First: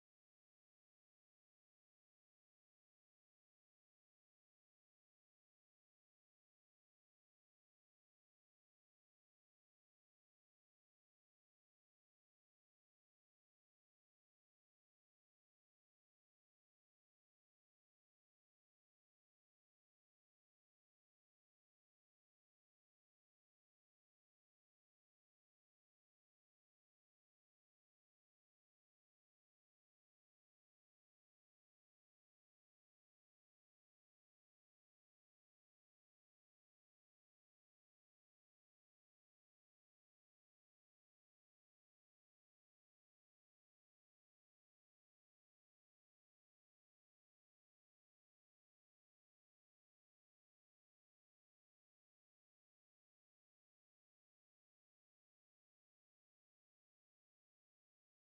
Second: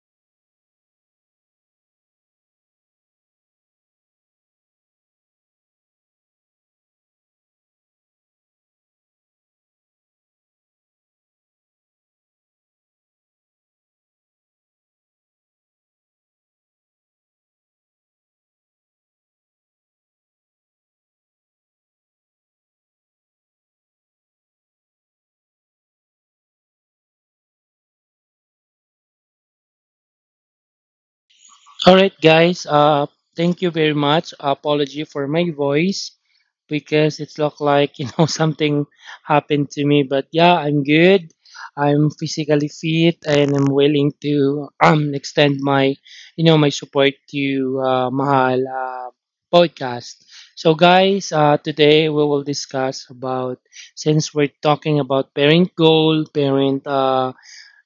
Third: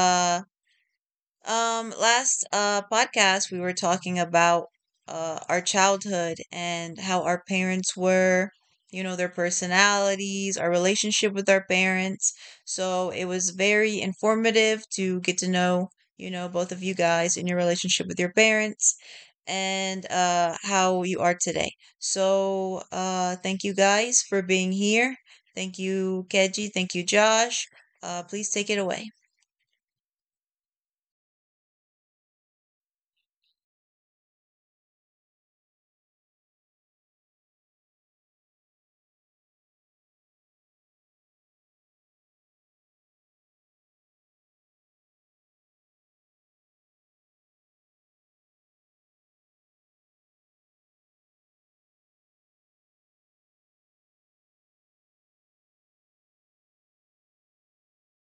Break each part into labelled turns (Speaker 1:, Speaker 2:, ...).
Speaker 1: Last podcast, we were talking about our childhood and how our parents were, you know, their personalities, our relationship with our parents. So it was very informative to get to know, you know, both of you guys and your relationship with your parents and how you are today. So thank you guys for being here. Thank you, Keji. Thank you, Josh. Please take it away.
Speaker 2: All right, guys. Thank you very much. Apology for my voice because it looked like something happened to me. But yeah, I'm good. I'm physically fit and I'm willing to extend my you know my support to Mahal podcast. So guys, today we will discuss about, since we're talking about parent goal, parent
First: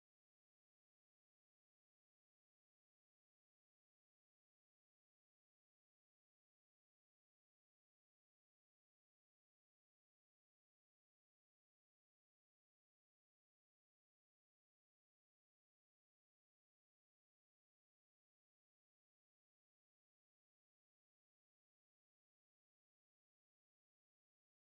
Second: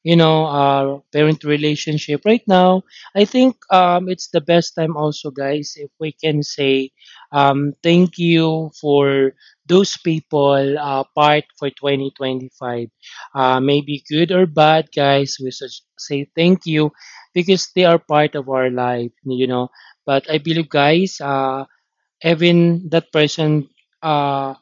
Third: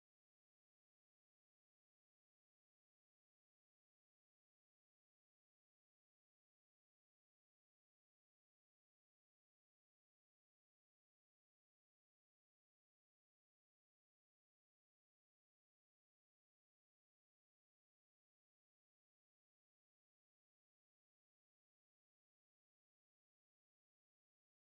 Speaker 2: you know parent relationship right now. I think it's the best time also, guys, if we can say thank you for those people part for 2025. Maybe good or bad, guys, we should say thank you because they are part of our life. But I believe guys even that person uh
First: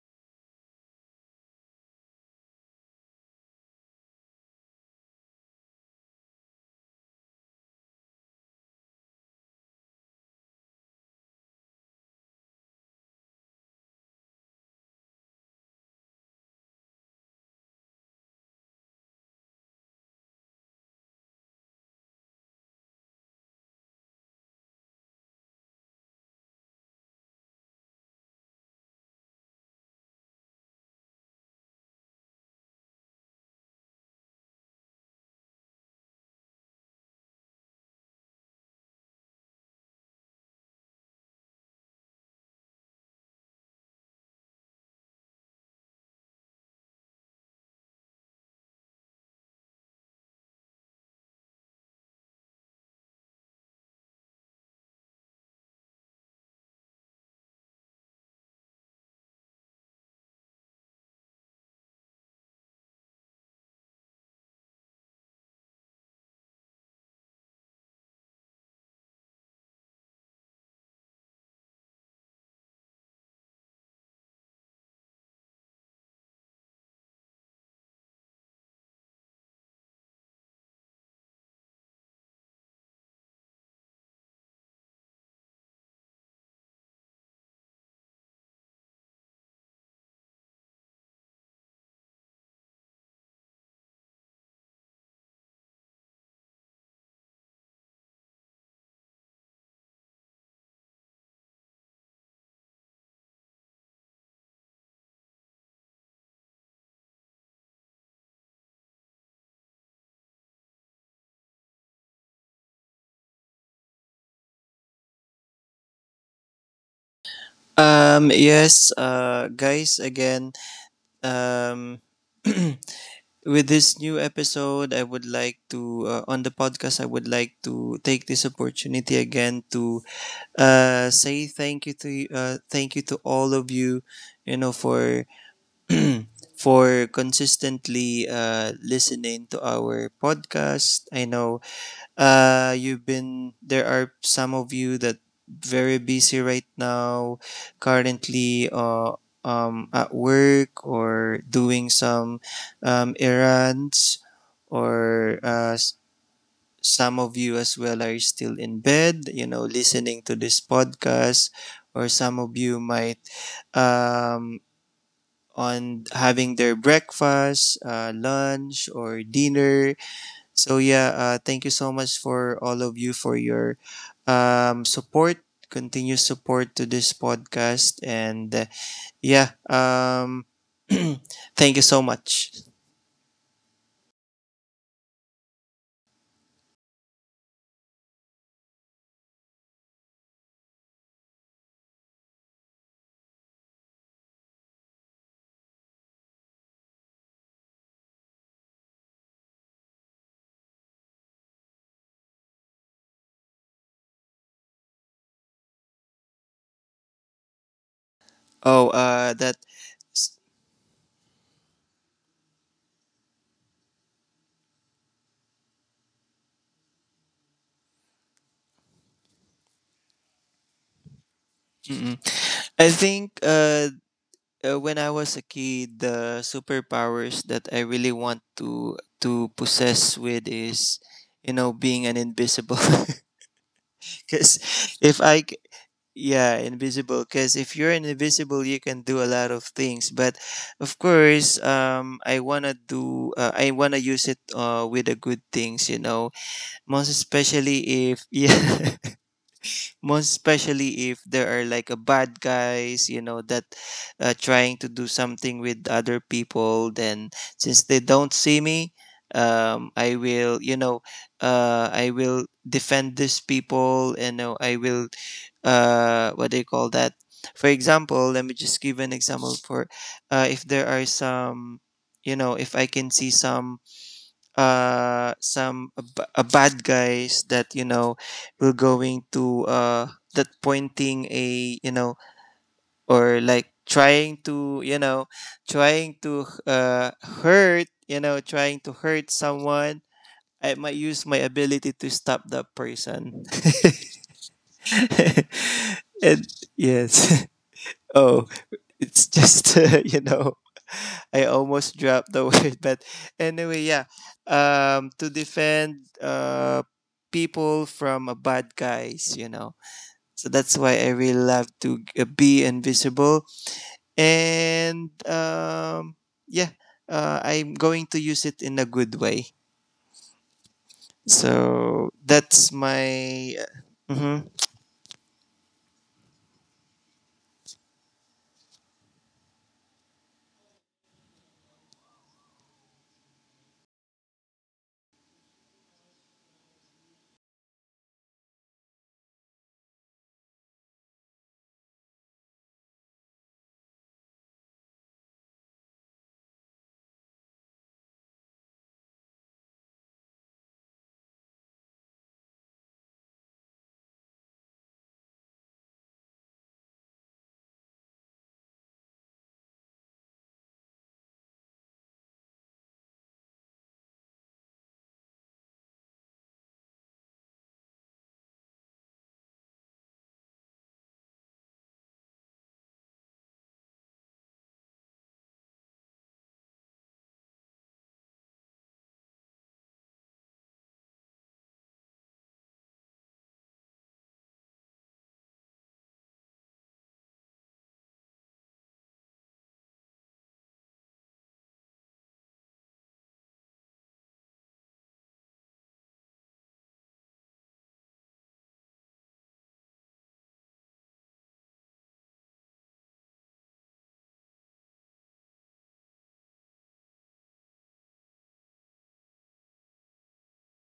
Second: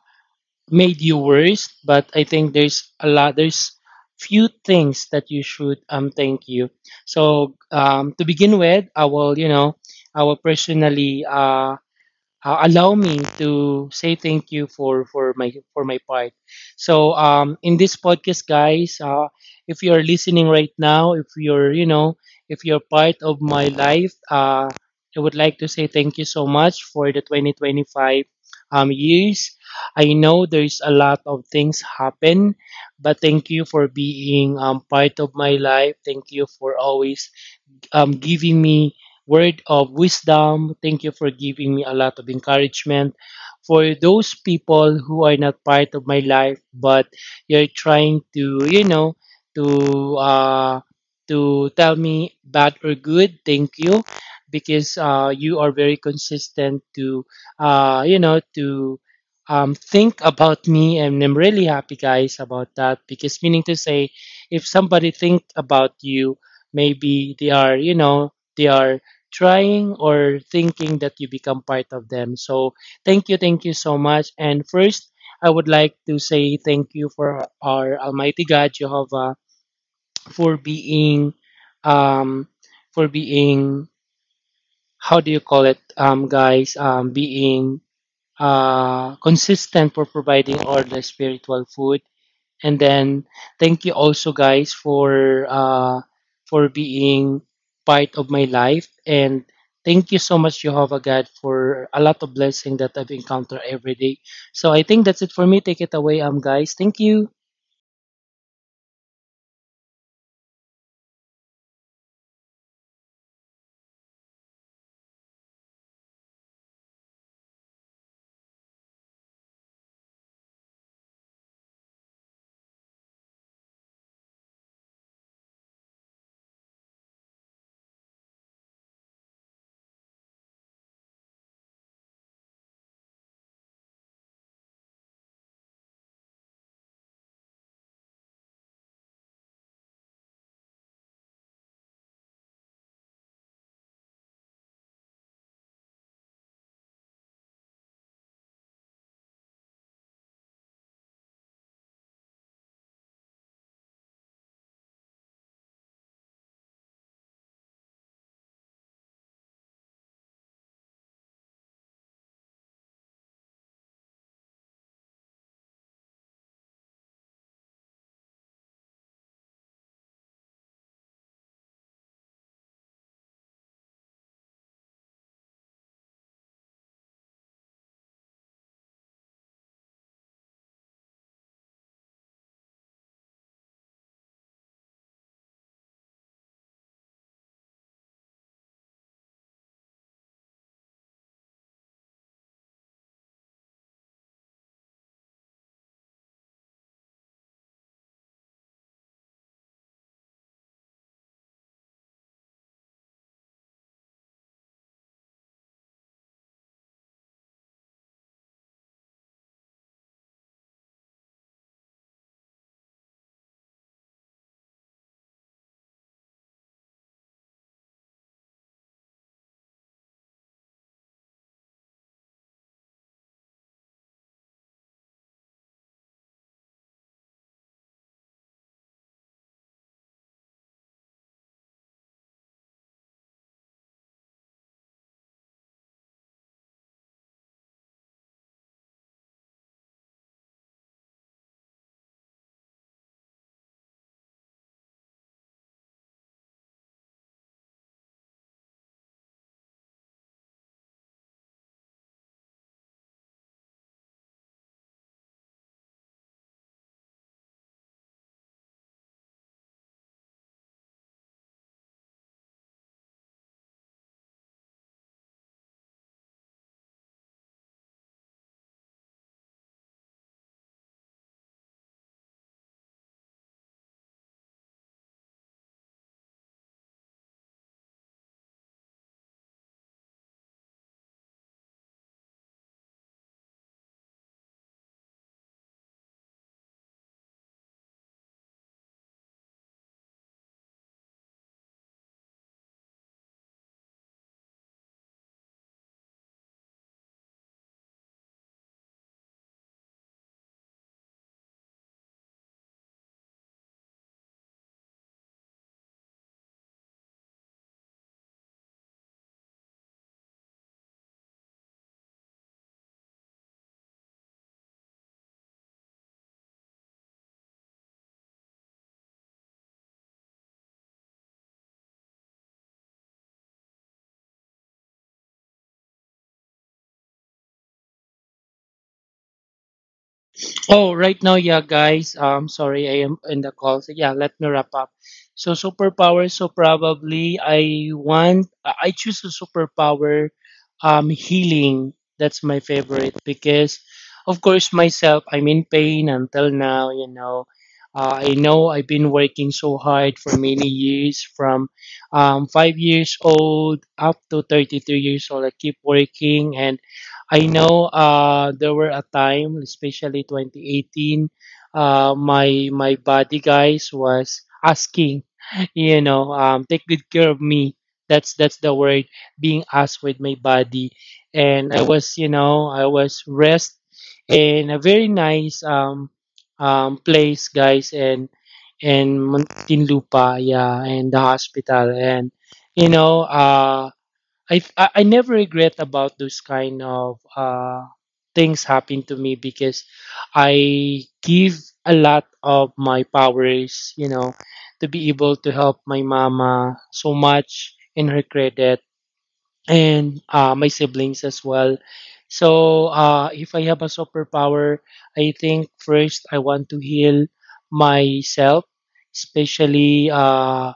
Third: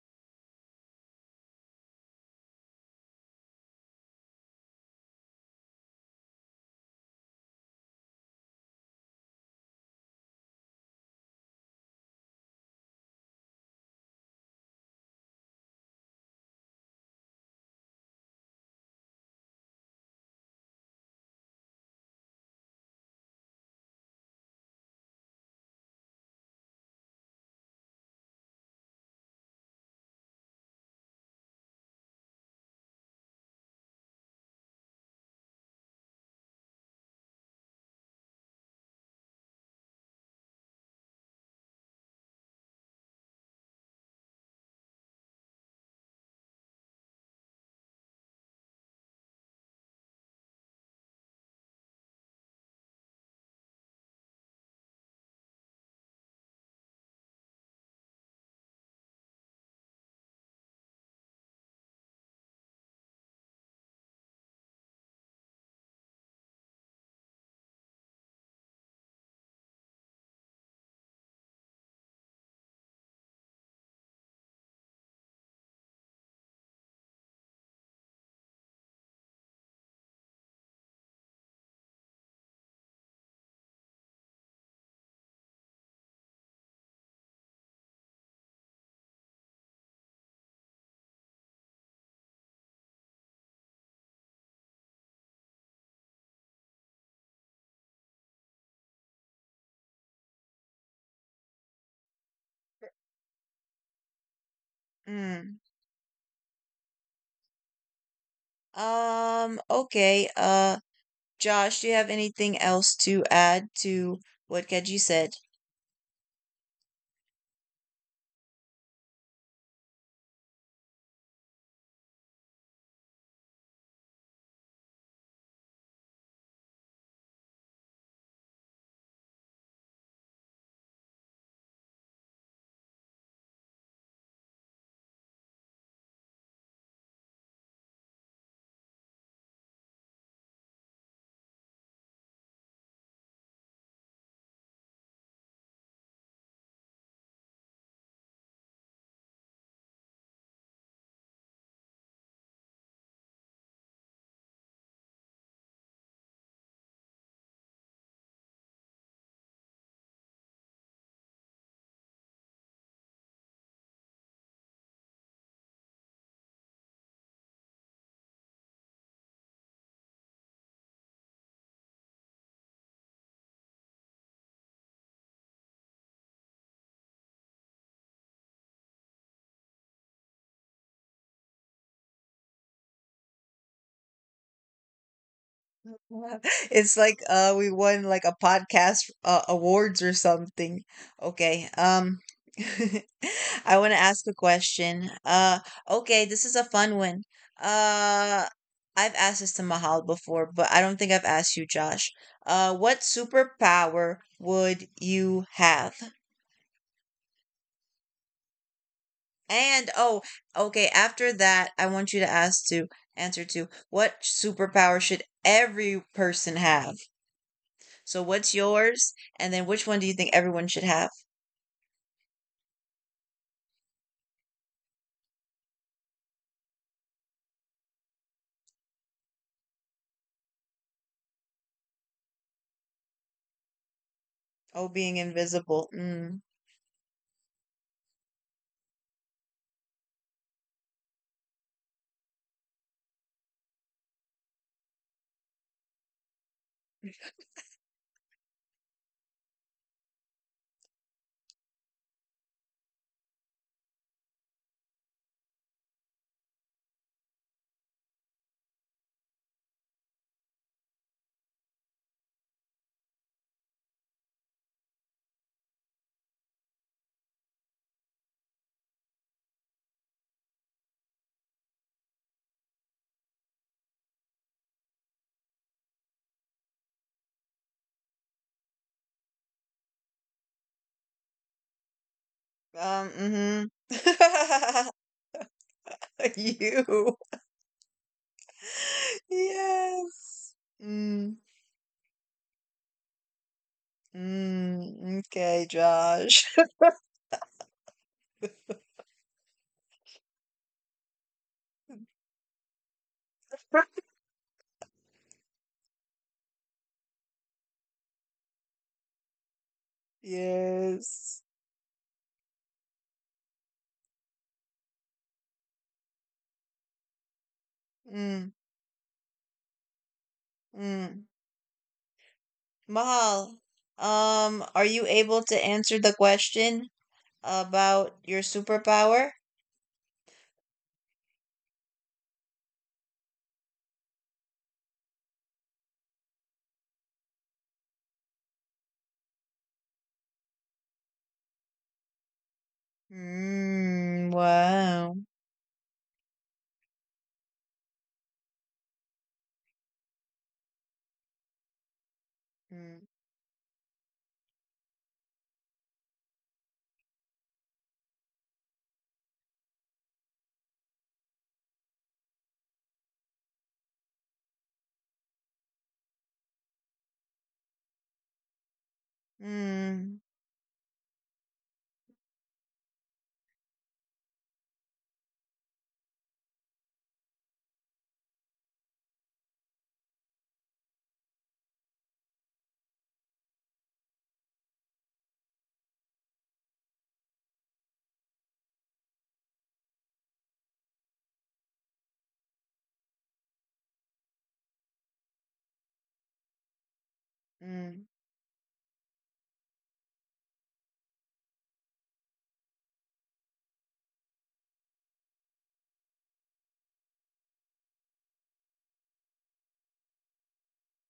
Speaker 2: made you worse, but I think there's a lot, there's few things that you should thank you. So to begin with, I will personally allow me to say thank you for my part. So in this podcast, guys, if you are listening right now, if you're part of my life, I would like to say thank you so much for the 2025 years. I know there's a lot of things happen, but thank you for being part of my life. Thank you for always giving me word of wisdom. Thank you for giving me a lot of encouragement. For those people who are not part of my life, but you're trying to, you know, to uh, to tell me bad or good, thank you, because you are very consistent to think about me, and I'm really happy, guys, about that. Because meaning to say, if somebody think about you, maybe they are trying or thinking that you become part of them, so thank you, thank you so much. And first, I would like to say thank you for our almighty God Jehovah for um being, how do you call it, guys being consistent for providing all the spiritual food. And then thank you also, guys, for being part of my life, and thank you so much, Jehovah God, for a lot of blessing that I've encountered every day. So I think that's it for
Speaker 1: Mm.
Speaker 2: me. Take it away, guys. Thank you.
Speaker 1: Okay. Josh, do you have anything else to add to what Keji said?
Speaker 3: Yes, guys, again, um, with this new episode, I would like to, on the podcast, I would like to take this opportunity again to say thank you to all of you, for for consistently listening to our podcast. I know you've been there are some of you that very busy right now, currently, at work or doing some errands, or some of you as well are still in bed, you know, listening to this podcast, or some of you might um, on having their breakfast, lunch, or dinner. So yeah, thank you so much for all of you for your support, continuous support to this podcast, and yeah, thank you so much.
Speaker 1: It's like we won like a podcast awards or something. Okay. I want to ask a question. Okay, this is a fun one. Uh I've asked this to Mahal before, but I don't think I've asked you, Josh. What superpower would you have?
Speaker 3: Oh, that.
Speaker 1: And oh, okay, after that, I want you to ask to answer to what superpower should every person have? So what's yours? And then which one do you think everyone should have?
Speaker 3: Mm-mm. I think, when I was a kid, the superpowers that I really want to possess with is, you know, being an invisible. Because
Speaker 1: Oh, being
Speaker 3: if I,
Speaker 1: invisible. Mm.
Speaker 3: yeah, invisible, because if you're invisible you can do a lot of things, but of course, I want to use it with the good things, you know. Most especially if yeah, most especially if there are like a bad guys, you know, that trying to do something with other people, then since they don't see me, I will, you know, I will defend these people and know I will, what do you call that, for example, let me just give an example for, if there are some, you know, if I can see some a bad guys that, you know, will going to that pointing a, you know,
Speaker 1: Um,
Speaker 3: or like trying
Speaker 1: mm-hmm.
Speaker 3: to, you know, trying to
Speaker 1: You.
Speaker 3: hurt, you know, trying to hurt someone.
Speaker 1: Yes.
Speaker 3: I might
Speaker 1: Mm.
Speaker 3: use my ability to stop that person.
Speaker 1: Mm. Okay, Josh.
Speaker 3: And yes. Oh, it's just you know, I almost dropped the word, but anyway, yeah. To defend people from a bad guys, you know. So that's why I
Speaker 1: Yes.
Speaker 3: really love to be invisible. And yeah, I'm going to
Speaker 1: Mm.
Speaker 3: use it in a good way.
Speaker 1: Mm.
Speaker 3: So that's
Speaker 1: Mahal,
Speaker 3: my... Mhm.
Speaker 1: are you able to answer the question? About your superpower?
Speaker 2: Oh, right now, yeah, guys. Sorry, I am in the call. So yeah, let me wrap up. So superpower. So probably I want. I choose a superpower. Healing. That's my favorite because,
Speaker 1: Mm,
Speaker 2: of course,
Speaker 1: wow.
Speaker 2: myself. I'm in pain until now. I know I've been working so hard for many years, from
Speaker 1: Mm,
Speaker 2: 5 years old up to 33 years old. I keep working, and I know there were a time, especially 2018, my body, guys, was asking, take good care of me. That's the word being
Speaker 1: mm,
Speaker 2: asked with my body, and I was rest in a very nice place, guys, and Muntinlupa, yeah, and the hospital, and you know, uh, I never regret about those kind of things happen to me because I give a lot of my powers, you know, to be able to help my mama so
Speaker 1: mm,
Speaker 2: much in her credit and my siblings as well. So if I have a superpower, I think first I want to heal myself, especially uh,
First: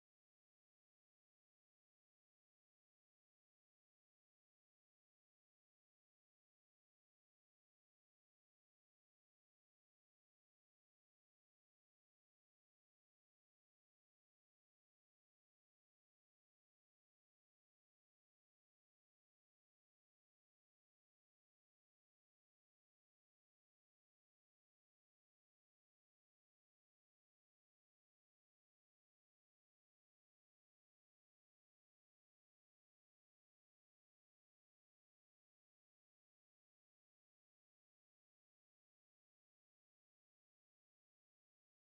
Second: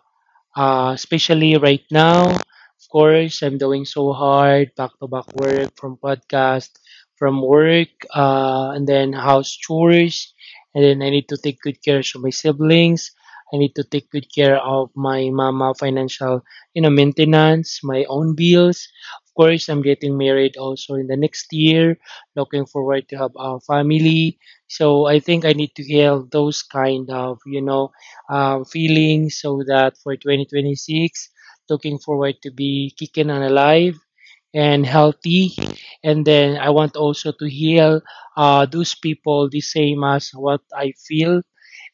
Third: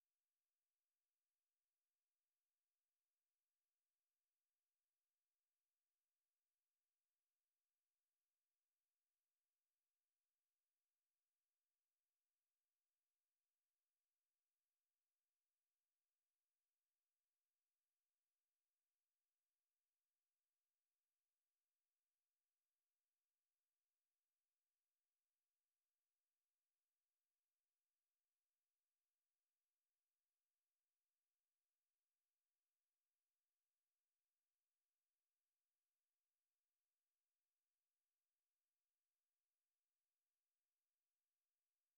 Speaker 2: uh, especially right now. Of course, I'm doing so hard, back to back work from podcast, from work, and then house chores. And then I need to take good care of my siblings. I need to take good care of my mama financial, maintenance, my own bills. Of course, I'm getting married also in the next year, looking forward to have a family. So I think I need to heal those kind of, feeling so that for 2026 looking forward to be kicking and alive and healthy. And then I want also to heal those people the same as what I feel.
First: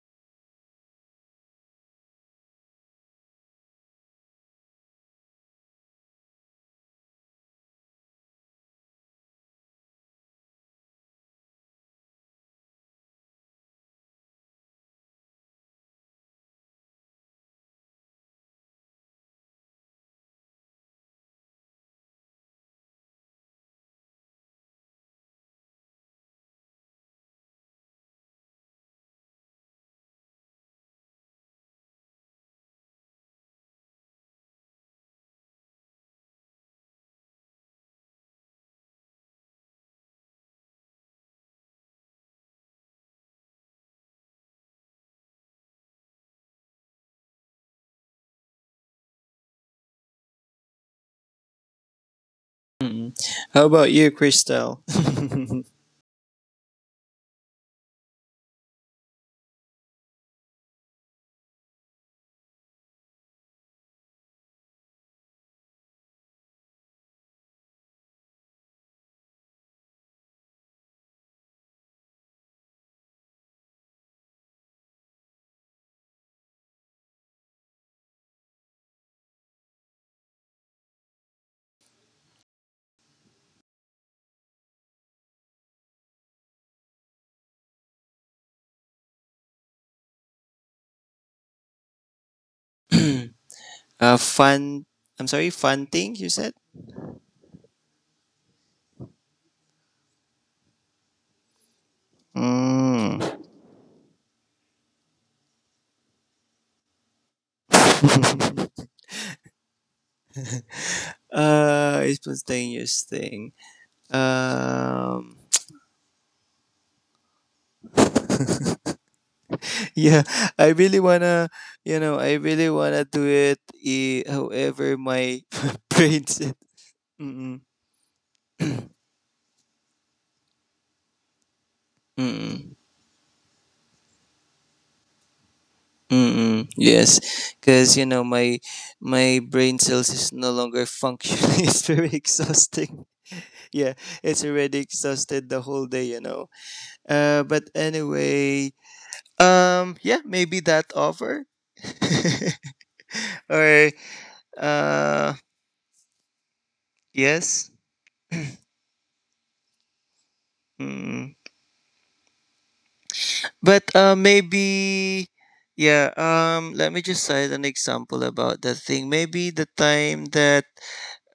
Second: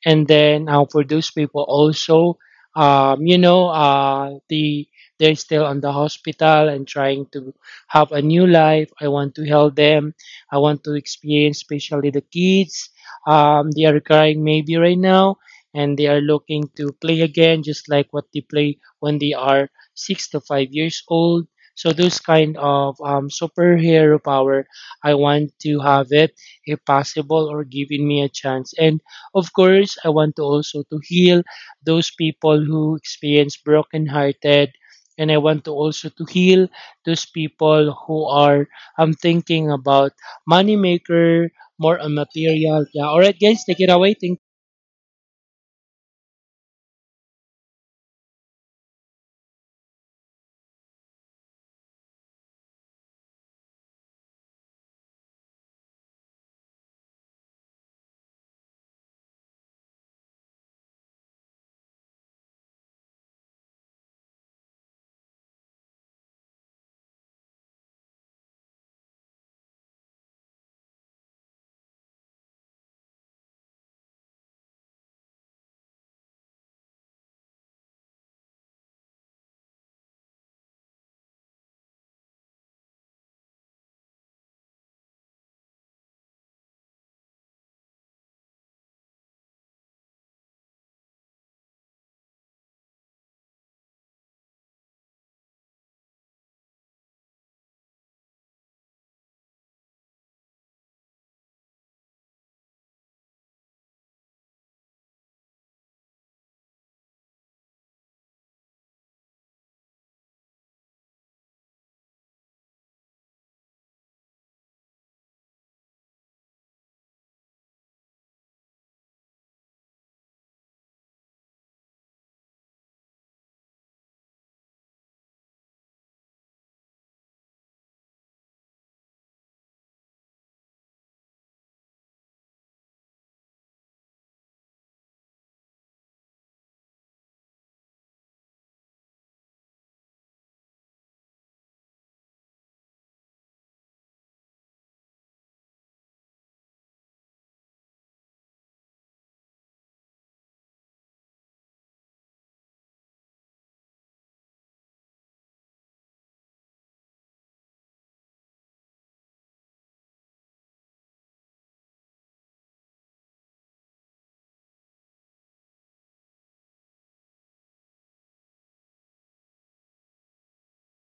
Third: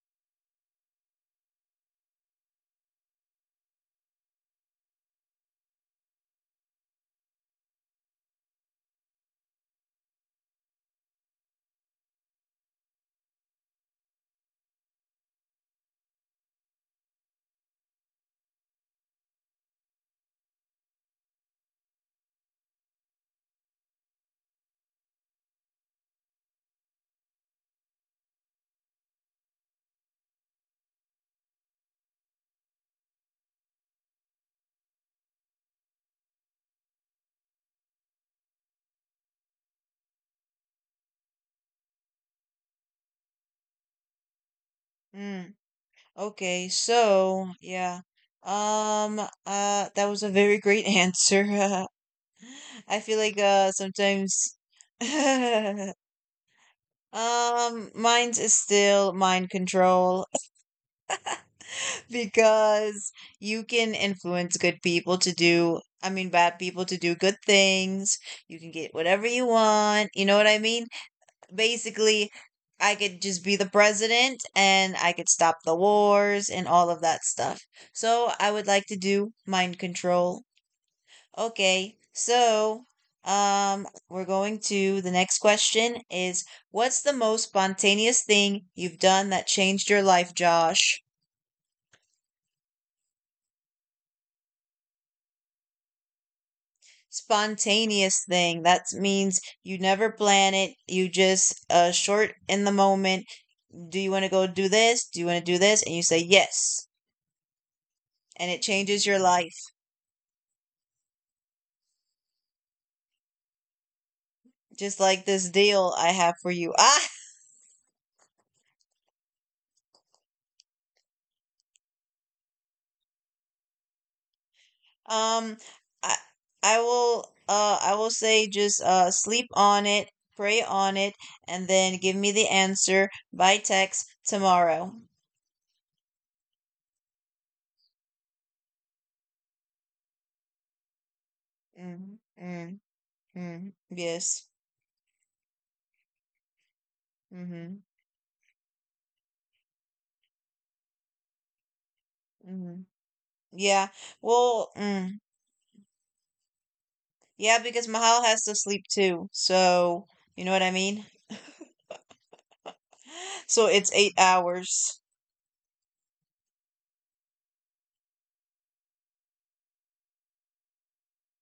Speaker 2: And then for those people also, um, you know uh, the they're still on the hospital and trying to have a new life. I want to help them. I want to experience, especially the kids, they are crying maybe right now, and they are looking to play again, just like what they play when they are 6 to 5 years old. So those kind of superhero power I want to have it, if possible or giving me a chance. And of course, I want to also to heal those people who experience brokenhearted, and I want to also to heal those people who are, I'm thinking about, moneymaker, more on material. Yeah. All right, guys, take it away. Thank.
Speaker 1: mm. Okay, so yeah. Um, that was a very great answer. I
Speaker 3: Mm.
Speaker 1: feel like
Speaker 3: How about you,
Speaker 1: sometimes
Speaker 3: Crystal?
Speaker 1: um mine's is still mind control, because you can influence good people to do I mean, bad people to do good things. You can get whatever you want. You know what I mean? Basically I could just be the president and I could stop the wars and all of that stuff. So I would like to do mind control. Okay. So, um, we're going to the next question is, what's the most spontaneous thing you've done that changed your life, Josh?
Speaker 3: A fun, I'm sorry, fun thing you said.
Speaker 1: Spontaneous thing. That means you never plan it. You just short in the
Speaker 3: Mm.
Speaker 1: moment. Do you want to go do this? Do you want to do this? And you say yes. And it changes your life.
Speaker 3: It's spontaneous thing.
Speaker 1: Just like
Speaker 3: Um,
Speaker 1: this deal I have for you. Ah,
Speaker 3: yeah, I really wanna, you know, I really wanna do it. Eh, however, my
Speaker 1: um, I
Speaker 3: brain said,
Speaker 1: I will
Speaker 3: mm-mm,
Speaker 1: I will say just sleep on it, pray on it, and then give me the
Speaker 3: mm-mm,
Speaker 1: answer by text tomorrow.
Speaker 3: mm-mm. Yes, because you know my brain cells is no longer functioning. It's very
Speaker 1: Mm, mm,
Speaker 3: exhausting.
Speaker 1: mm,
Speaker 3: Yeah,
Speaker 1: yes.
Speaker 3: it's already exhausted the whole day, you know. But
Speaker 1: Mm-hmm.
Speaker 3: anyway, yeah, maybe that offer.
Speaker 1: Mm-hmm. Yeah.
Speaker 3: Or
Speaker 1: Well, mm,
Speaker 3: uh
Speaker 1: yeah,
Speaker 3: yes.
Speaker 1: because Mahal has to sleep too. So, you know what I mean?
Speaker 3: Mm.
Speaker 1: So it's
Speaker 3: But
Speaker 1: eight hours.
Speaker 3: maybe, yeah, let me just cite an example about that thing, maybe the time that,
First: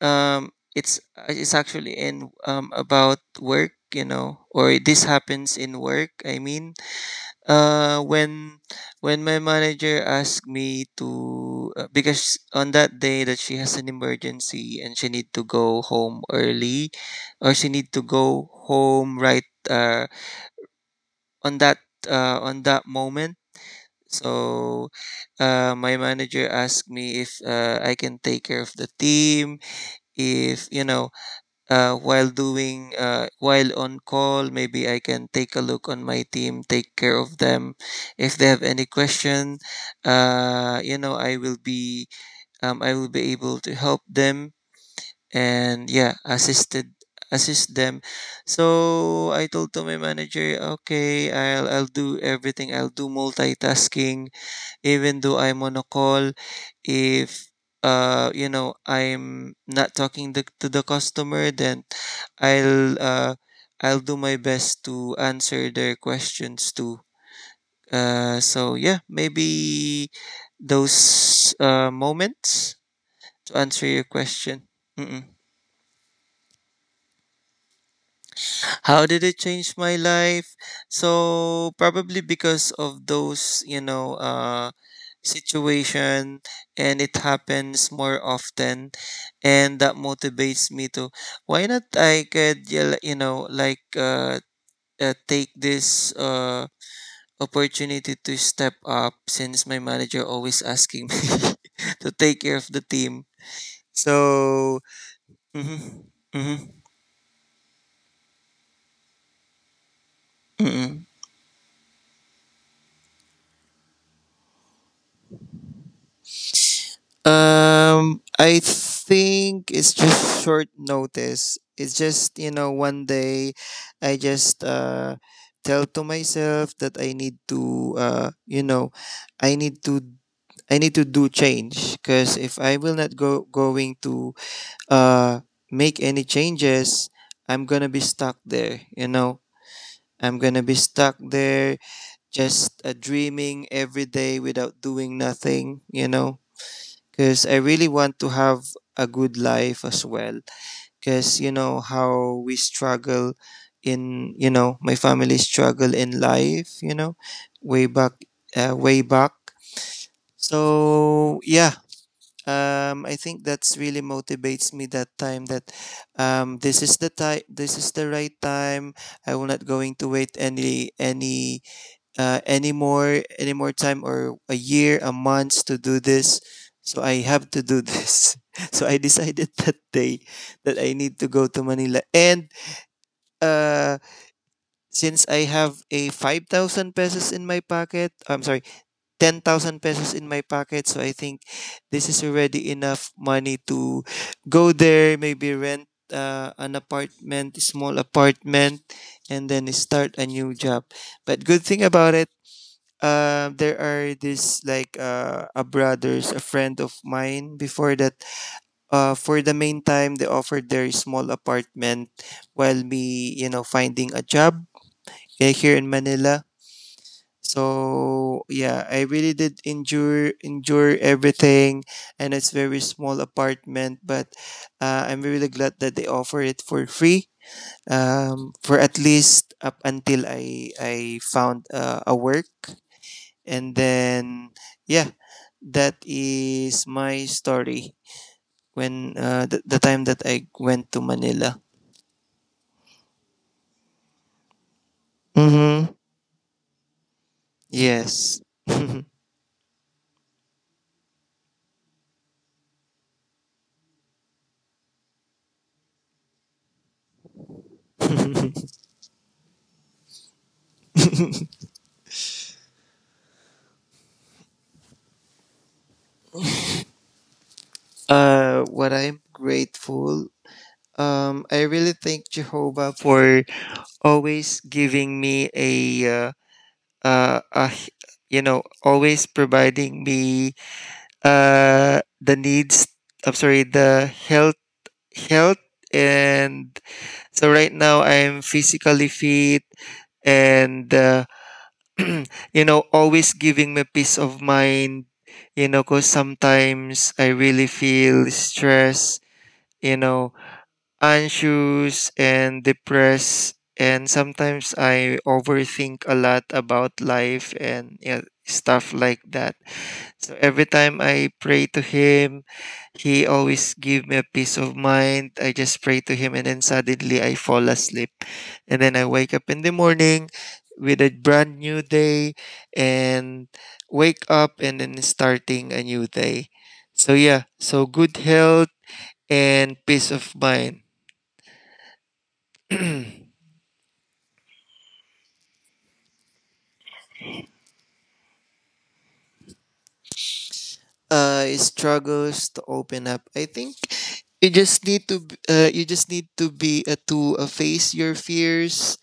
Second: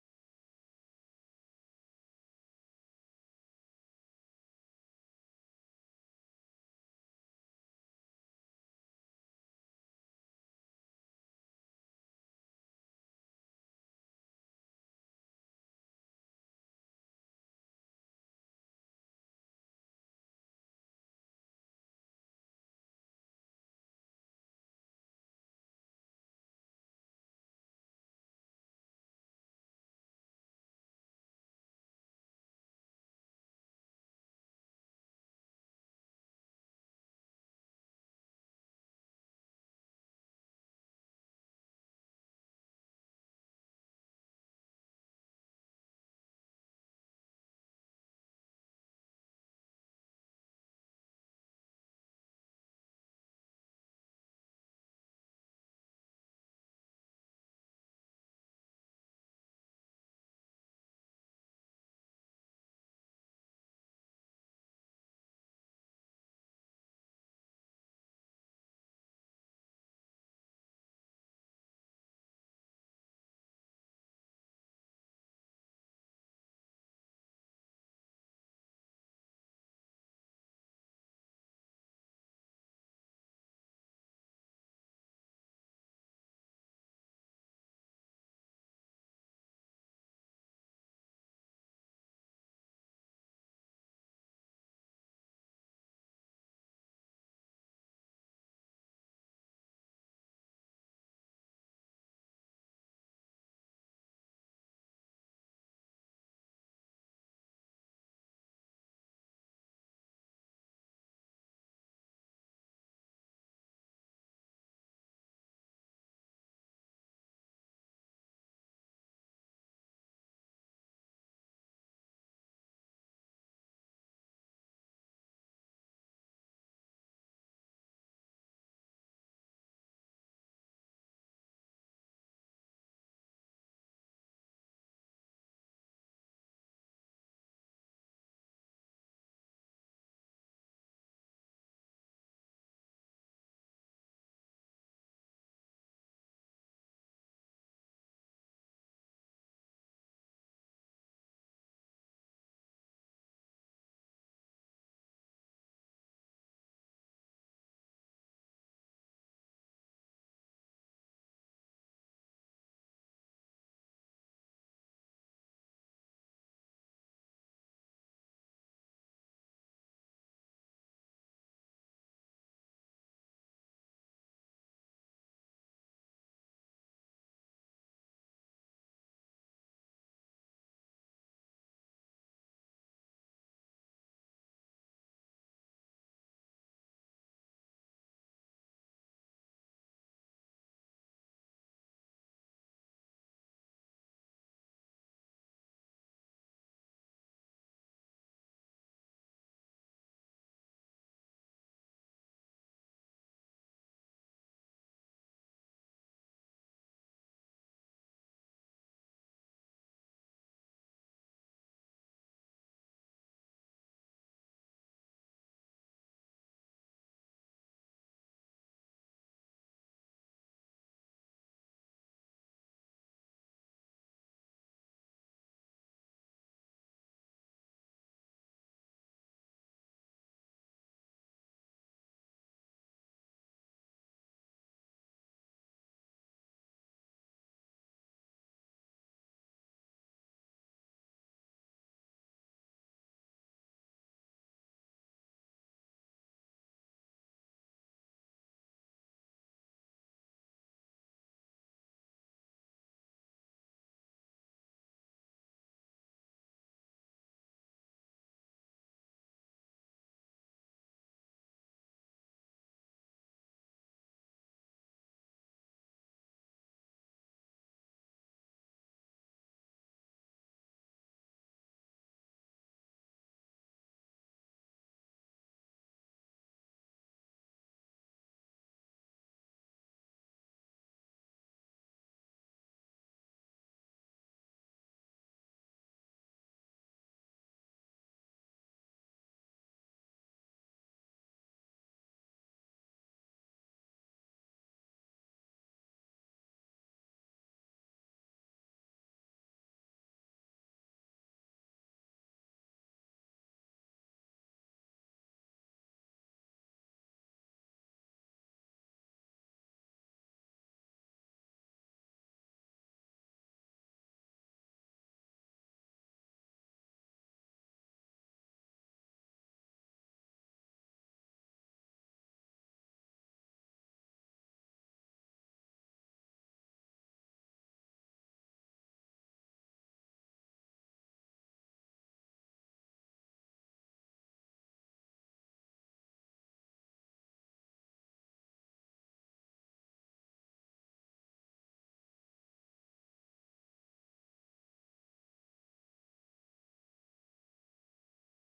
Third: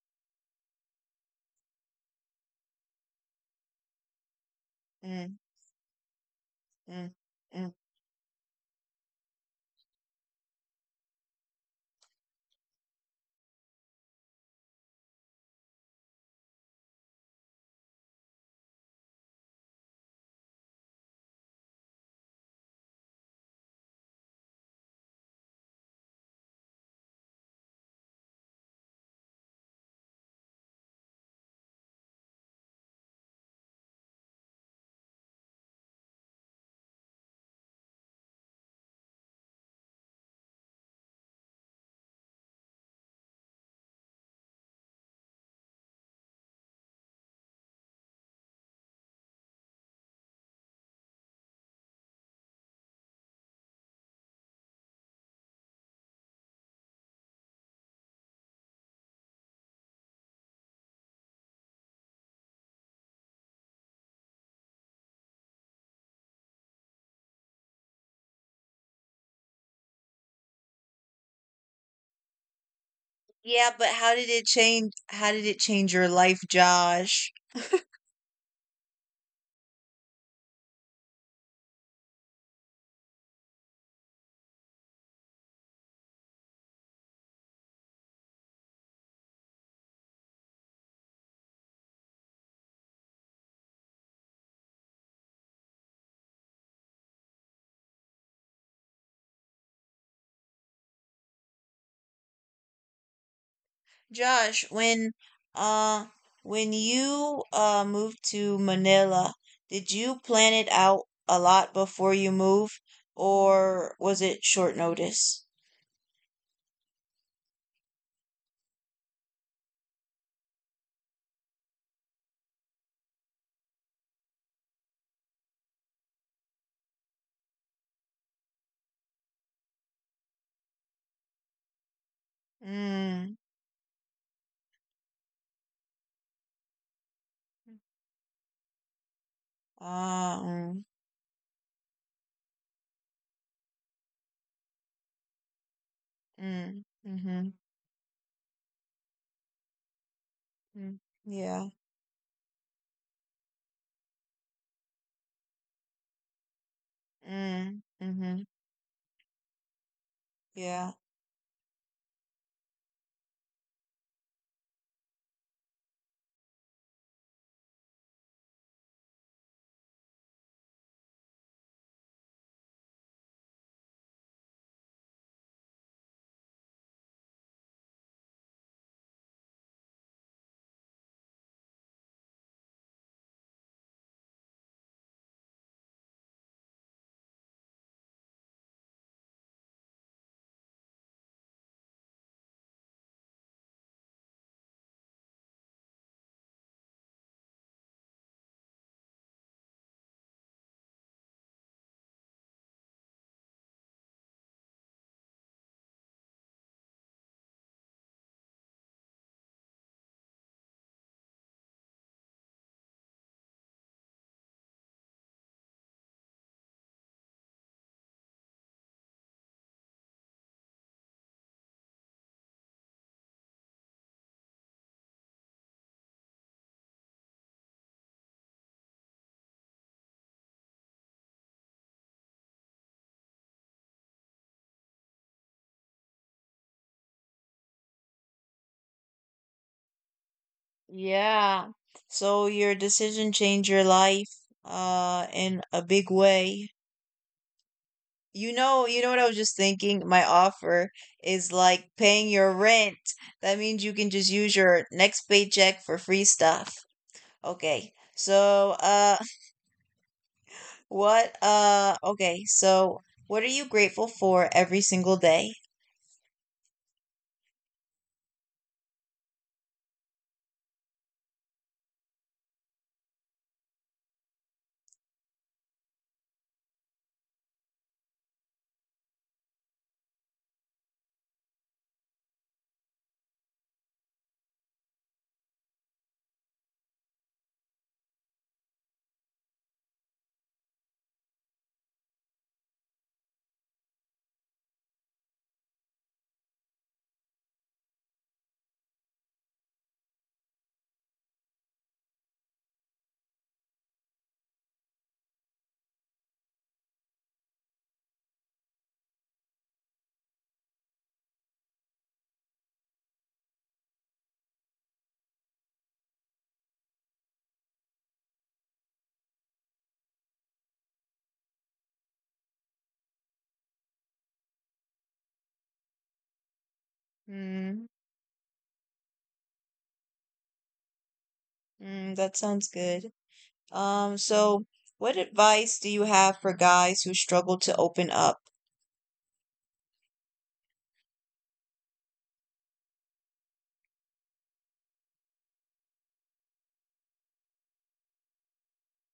Speaker 3: it's, it's actually in, about work, you know, or this
Speaker 1: Mm,
Speaker 3: happens in work, I mean.
Speaker 1: mm, mm.
Speaker 3: When my manager asked me to, because on that day that she has an emergency and she need to go home early or she need to go home right, on that moment. So my manager asked me if, I can take care of the team if, you know, while doing, while on call maybe I can take a look on my team, take care of them if they have any question. You know, I will be, I will be able to help them. And yeah, assisted assist them. So I told to my manager, okay, I'll do everything, I'll do multitasking even though I'm on a call, if you know, I'm not talking the, to the customer, then I'll uh I'll do my best to answer their questions too. So yeah, maybe those moments to
Speaker 1: Yeah,
Speaker 3: answer
Speaker 1: but
Speaker 3: your
Speaker 1: how did it
Speaker 3: question.
Speaker 1: change how
Speaker 3: Mm-mm.
Speaker 1: did it change your life, Josh?
Speaker 3: How did it change my life? So probably because of those, you know, situation, and it happens more often, and that motivates me to. Why not? I could, yeah, you know, like, take this opportunity to step up since my manager always asking me to take care of the team.
Speaker 1: Josh,
Speaker 3: So. Mm-hmm,
Speaker 1: uh
Speaker 3: mm-hmm,
Speaker 1: when you moved to Manila, did you plan it
Speaker 3: mm-hmm.
Speaker 1: out a lot before you moved, or was it short notice?
Speaker 3: I think it's just short notice. It's just, you know, one day I just tell to myself that I need to, uh you know, I need to do change, because if I will not
Speaker 1: Mm.
Speaker 3: go going to uh make any changes, I'm going to be stuck there, you know.
Speaker 1: Ah,
Speaker 3: I'm going to be
Speaker 1: mm,
Speaker 3: stuck there just dreaming every day without doing nothing, you know,
Speaker 1: mm, mm-hmm,
Speaker 3: because I really want to have a good life as well.
Speaker 1: mm,
Speaker 3: Because you
Speaker 1: yeah,
Speaker 3: know how we struggle in, you know, my family struggle in life. You know,
Speaker 1: mm,
Speaker 3: way back,
Speaker 1: mm-hmm,
Speaker 3: way back.
Speaker 1: yeah,
Speaker 3: So yeah, I think that's really motivates me that time that, this is the time, this is the right time. I will not going to wait any, any more time or a year a month to do this. So I have to do this so I decided that day that I need to go to Manila. And uh, since I have a 5,000 pesos in my pocket, I'm sorry, 10,000 pesos in my pocket. So I think this is already enough money to go there, maybe rent an apartment, small apartment, and then start a new job. But good thing about it, there are this like, a brothers, a friend of mine. Before that, for the meantime, they offered their small apartment while me, you know, finding a job, eh, here in Manila. So yeah, I really did endure everything, and it's very small apartment, but I'm really glad that they offer it for free. For at least up until I found a work, and then yeah, that is my story when, the time that I went to Manila.
Speaker 1: yeah. So your decision changed your life, in a
Speaker 3: Mm-hmm.
Speaker 1: big way.
Speaker 3: Yes.
Speaker 1: You know what I was just thinking? My offer is like paying your rent. That means you can just use your next paycheck for free stuff. Okay. So, so, what are you grateful for every single day?
Speaker 3: What I'm grateful. I really thank Jehovah for always giving me a, uh, uh, a h- you know, always providing me the needs. I'm sorry, the health. And so right now I'm physically fit. And you know, always giving me peace of mind, you know, because sometimes I really feel stress, you know, anxious and depressed, and sometimes I overthink a lot about life, and yeah, stuff like that. So every time I pray to him, he always give me a peace of mind. I just pray to him and then suddenly I fall asleep and then I wake up in the morning with a brand new day. And wake up and then starting a new day. So yeah,
Speaker 1: Hmm.
Speaker 3: so good health and peace of mind.
Speaker 1: Mm, that sounds good. So what advice do you have for guys who struggle to open up?
Speaker 3: Struggles to open up, I think you just need to, you just need to be, to face your fears,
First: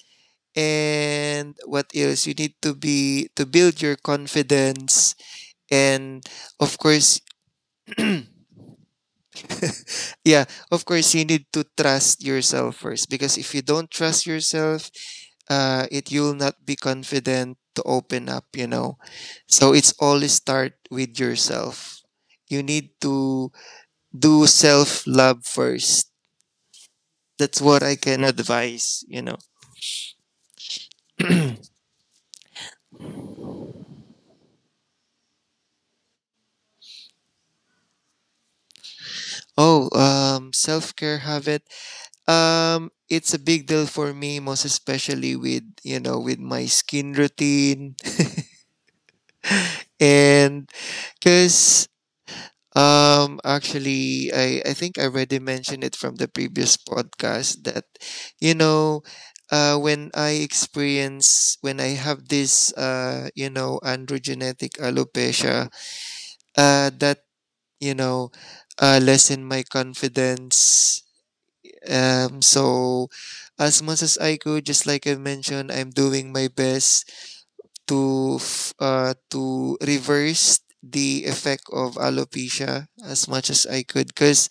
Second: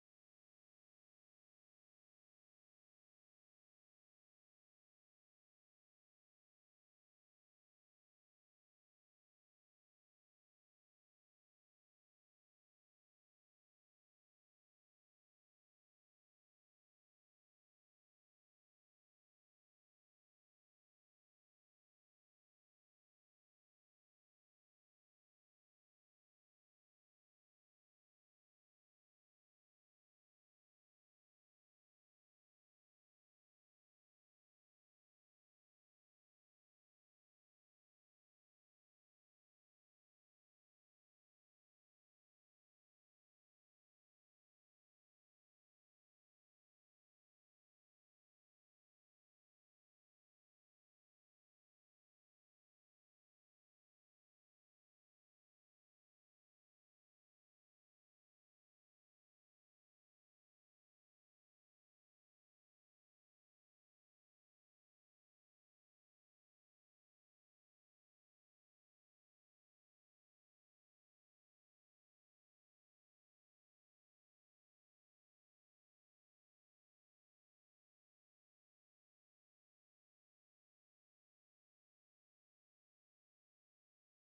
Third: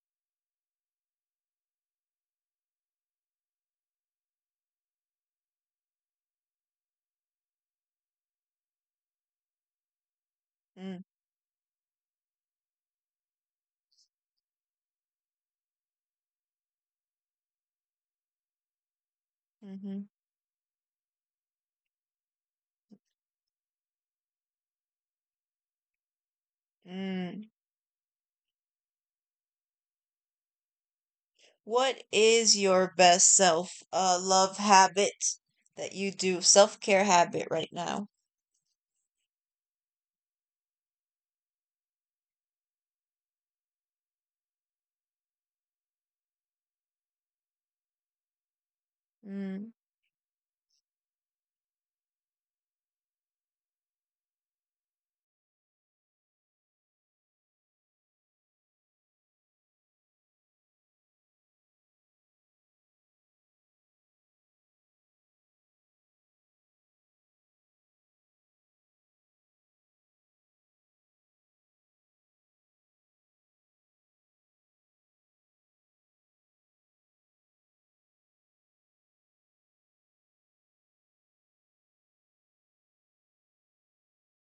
Speaker 3: and what else, you need to be to build your confidence. And of course, yeah, of
Speaker 1: Mm,
Speaker 3: course, you need to trust yourself first, because if you don't trust yourself, it, you'll not be confident to open up, you know. So it's always start with yourself. You need to do self love first.
Speaker 1: mm-hmm.
Speaker 3: That's what I can advise, you know.
Speaker 1: What is your best self love habit that you do, self care habit right now?
Speaker 3: Oh, self care habit. It's a big deal for me, most especially with, you know, with my skin routine,
Speaker 1: Mm,
Speaker 3: and because, actually, I think I already mentioned it from the previous podcast that, you know, when I experience when I have this, you know, androgenetic alopecia, that, you know, lessen my confidence. So, as much as I could, just like I mentioned, I'm doing my best to, to reverse the effect of alopecia as much as I could, because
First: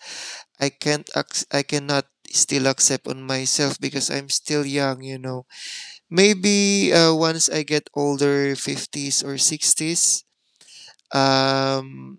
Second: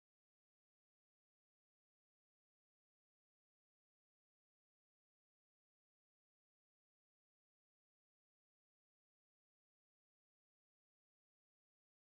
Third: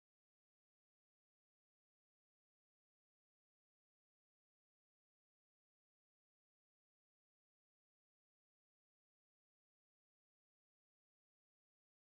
Speaker 3: I can't, I cannot still accept on myself because I'm still young. You know, maybe once I get older, fifties or sixties, um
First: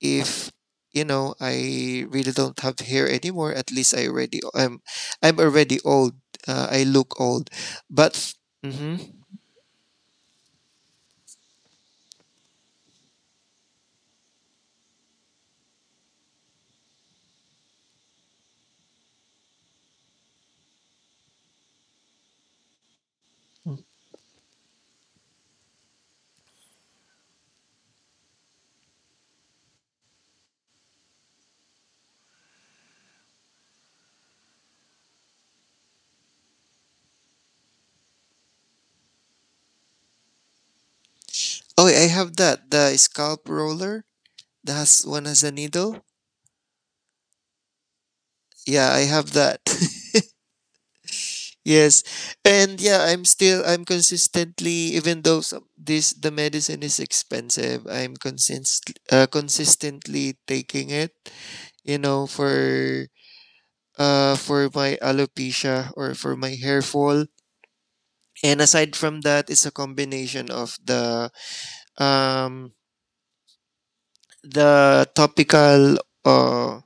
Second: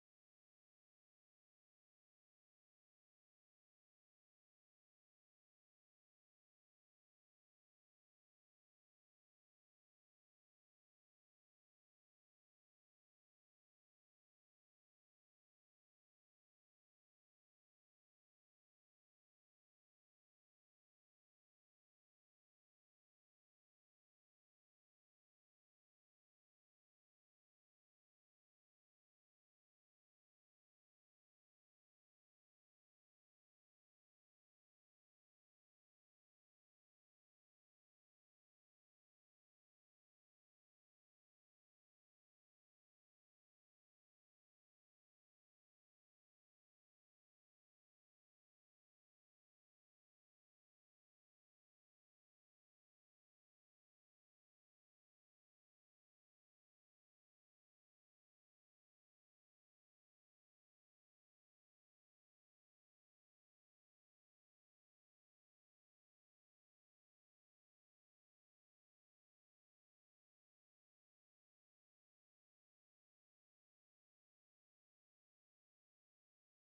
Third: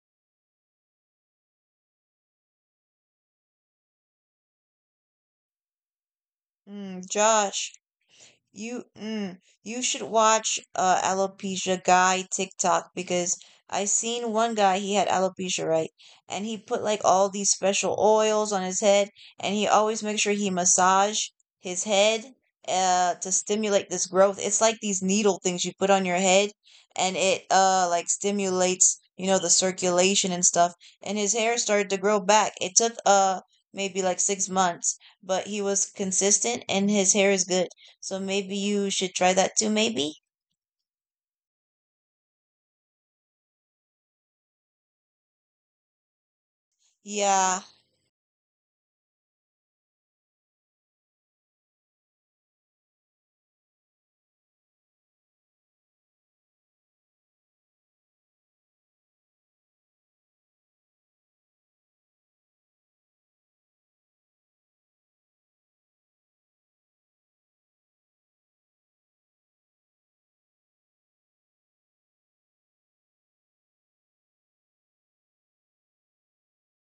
Speaker 3: if, you know, I really don't have hair anymore, at least I'm already old. I
Speaker 1: mm,
Speaker 3: look old,
Speaker 1: Josh,
Speaker 3: but
Speaker 1: you
Speaker 3: mhm.
Speaker 1: mm, you should watch alopecia guy TikTok because I seen one guy he had alopecia, right? And he put like all these special oils on his head, and he always makes sure he massage his head to stimulate this growth. It's like these needle things you put on your head and it like stimulates, you know, the circulation and stuff. And his hair started to grow back. It took maybe like 6 months, but he was consistent and his hair is good. So maybe you should try that too, maybe?
Speaker 3: Oh, I have that, the scalp roller that has one, has a needle.
Speaker 1: Yeah.
Speaker 3: Yeah, I have that. Yes, and yeah, I'm still I'm consistently, even though some, this the medicine is expensive, I'm consistently taking it. You know, for my alopecia or for my hair fall. And aside from that, it's a combination of the, um, the topical uh,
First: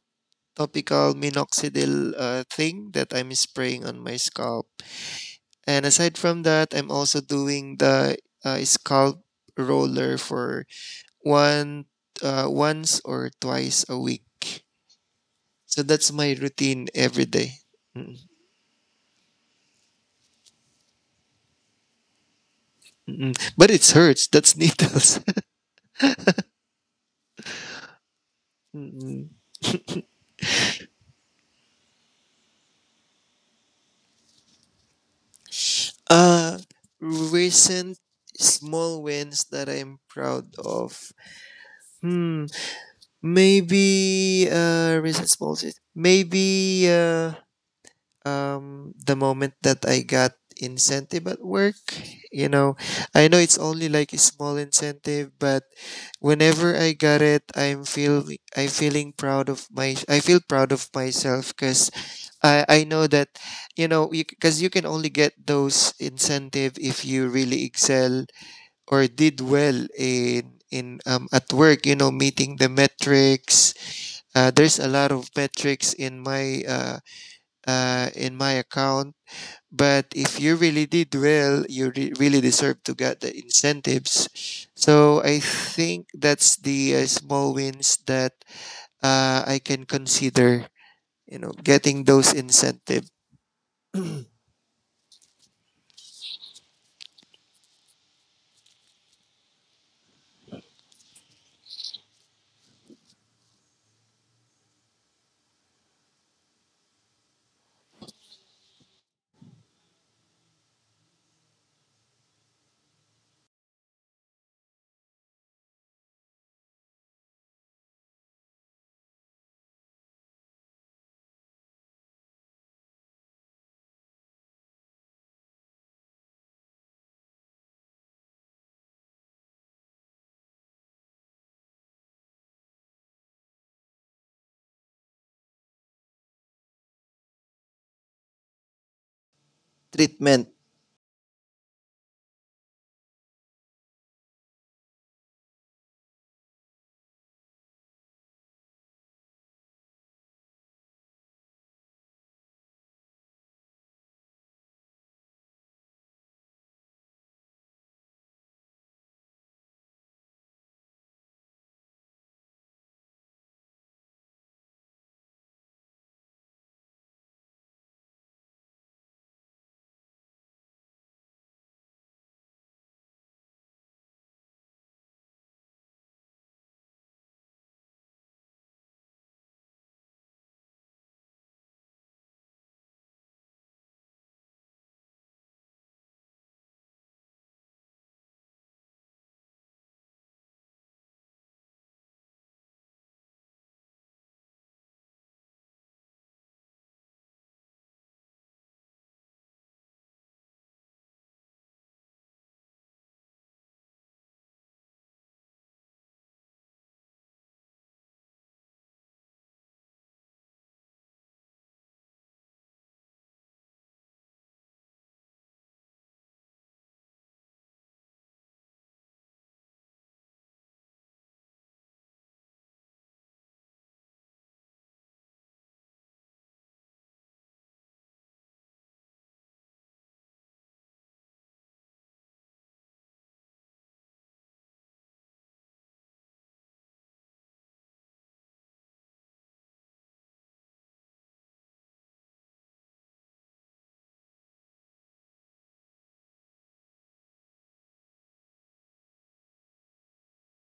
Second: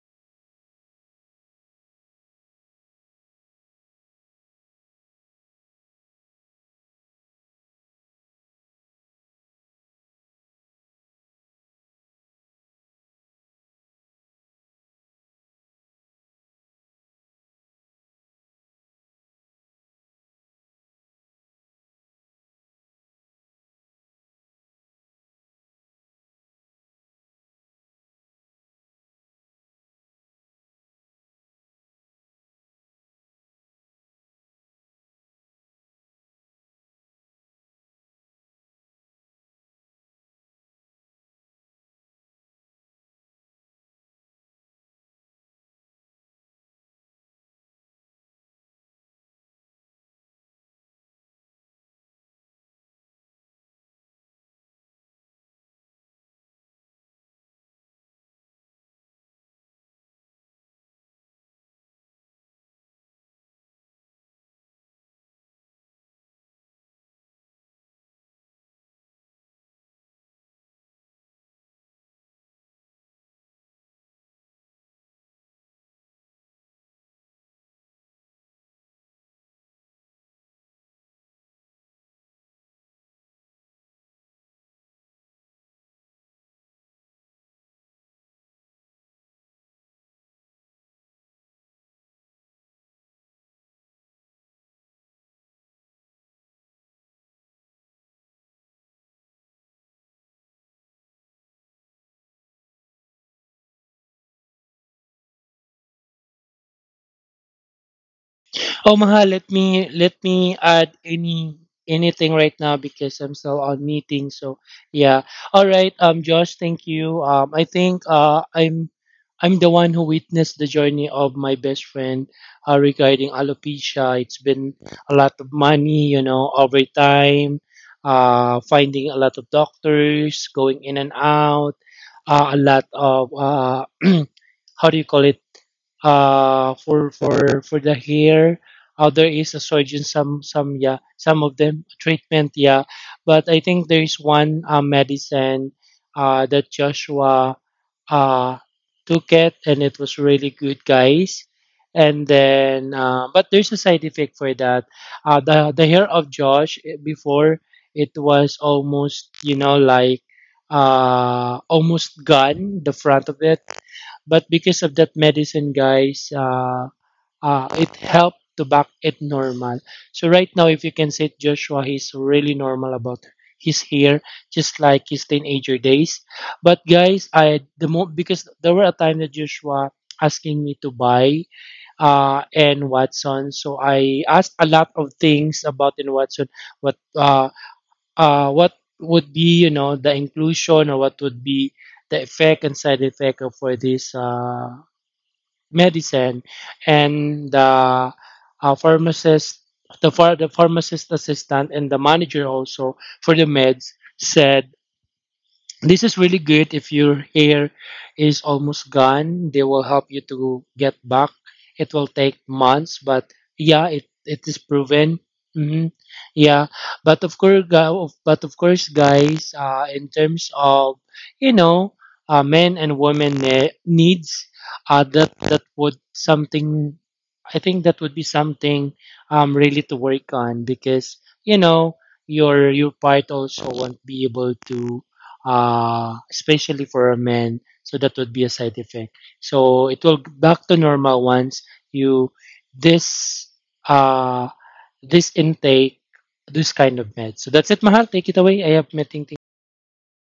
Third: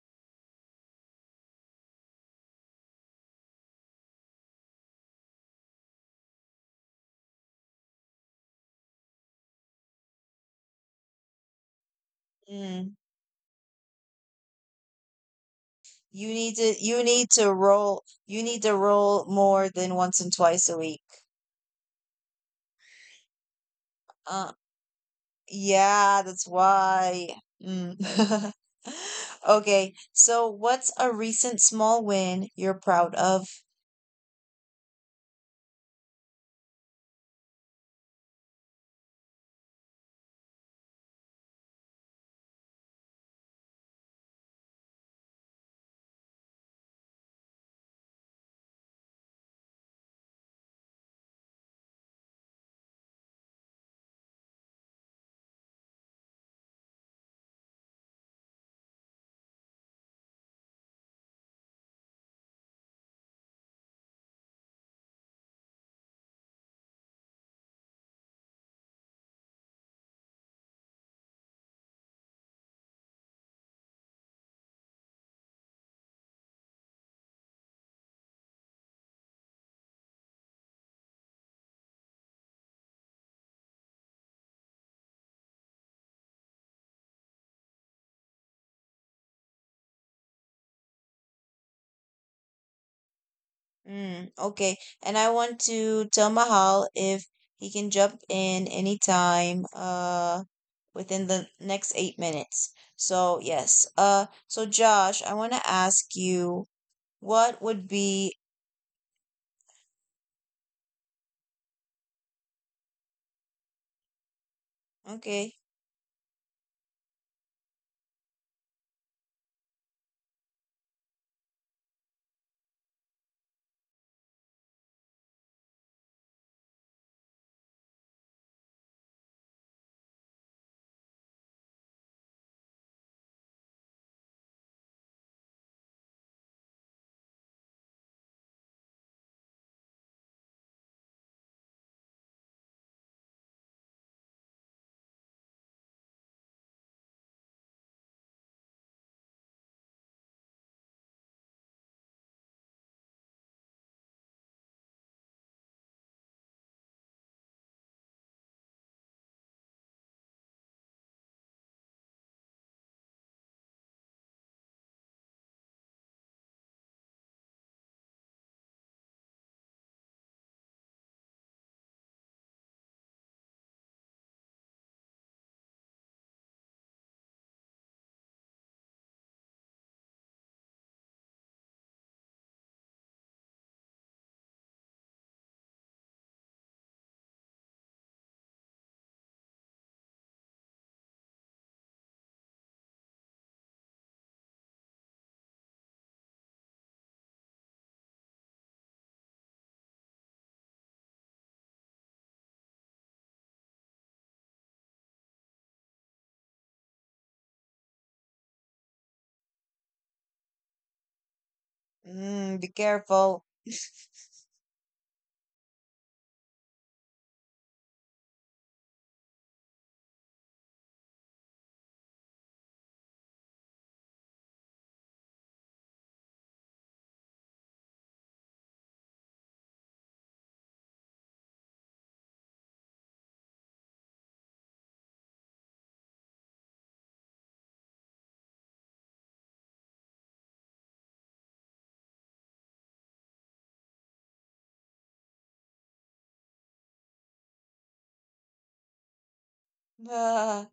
Speaker 3: topical minoxidil thing that I'm spraying on my scalp. And aside from that, I'm also doing the scalp roller for one
Speaker 1: Mm.
Speaker 3: once or twice a week. So that's my routine
Speaker 1: You
Speaker 3: every
Speaker 1: need
Speaker 3: day.
Speaker 1: to roll
Speaker 3: Mm,
Speaker 1: you need to roll more than once and twice a week.
Speaker 3: mm, mm. But it hurts.
Speaker 1: Uh
Speaker 3: That's needles.
Speaker 1: yeah, that's why. Mm. Okay. So what's a recent small win you're proud of?
Speaker 3: Uh recent small wins that I'm proud of. Hmm. Maybe recent small wins. Maybe the moment that I got incentive at work. You know, I know it's only like a small incentive, but whenever I got it, I'm feel I feeling proud of my I feel proud of myself because I know that, you know, because you can only get those incentive if you really excel or did well in, at work, you know, meeting the metrics. There's a lot of metrics in my, in my account. But if you really did well, you really deserve to get the incentives. So I think that's the small wins that, I can consider, you know, getting those incentive.
Speaker 1: Mm, okay. And I want to tell Mahal if he can jump in anytime. Within the next 8 minutes. So yes. So Josh, I want to ask you what would be
Speaker 2: Oh, Maha, let me add anything right now because I'm still on meeting. So yeah,
Speaker 1: okay.
Speaker 2: all right. Josh, thank you. I think I'm the one who witnessed the journey of my best friend regarding alopecia. It's been a lot of money, you know, over time. Finding a lot of doctors, going in and out, a lot of how do you call it, for the hair. There is a surgeon,
Speaker 3: Treatment.
Speaker 2: some yeah, some of them treatment, yeah. But I think there is one medicine that Joshua uh took it, and it was really good, guys. And then but there's a side effect for that. The hair of Josh, before, it was almost, you know, like, almost gone the front of it. But because of that medicine, guys, it helped to back it normal. So right now, if you can see it, Joshua, he's really normal about his hair, just like his teenager days. But guys, I the mo because there were a time that Joshua asking me to buy and Watson, so I asked a lot of things about in Watson, what uh what would be, you know, the inclusion, or what would be the effect and side effect of for this medicine. And the pharmacist, the, ph- the pharmacist assistant and the manager also for the meds said this is really good. If your hair is almost gone, they will help you to get back. It will
Speaker 1: Mm, be
Speaker 2: take months,
Speaker 1: careful.
Speaker 2: but yeah, it is proven. Hmm. Yeah, but of course, but of course, guys, in terms of, you know, men and women needs, that would something. I think that would be something really to work on because, your part also won't be able to, especially for men. So that would be a side effect. So it will back to normal once you this, uh, this intake this kind of meds. So that's it, Mahal. Take it away. I have my ting.
Speaker 1: Ah,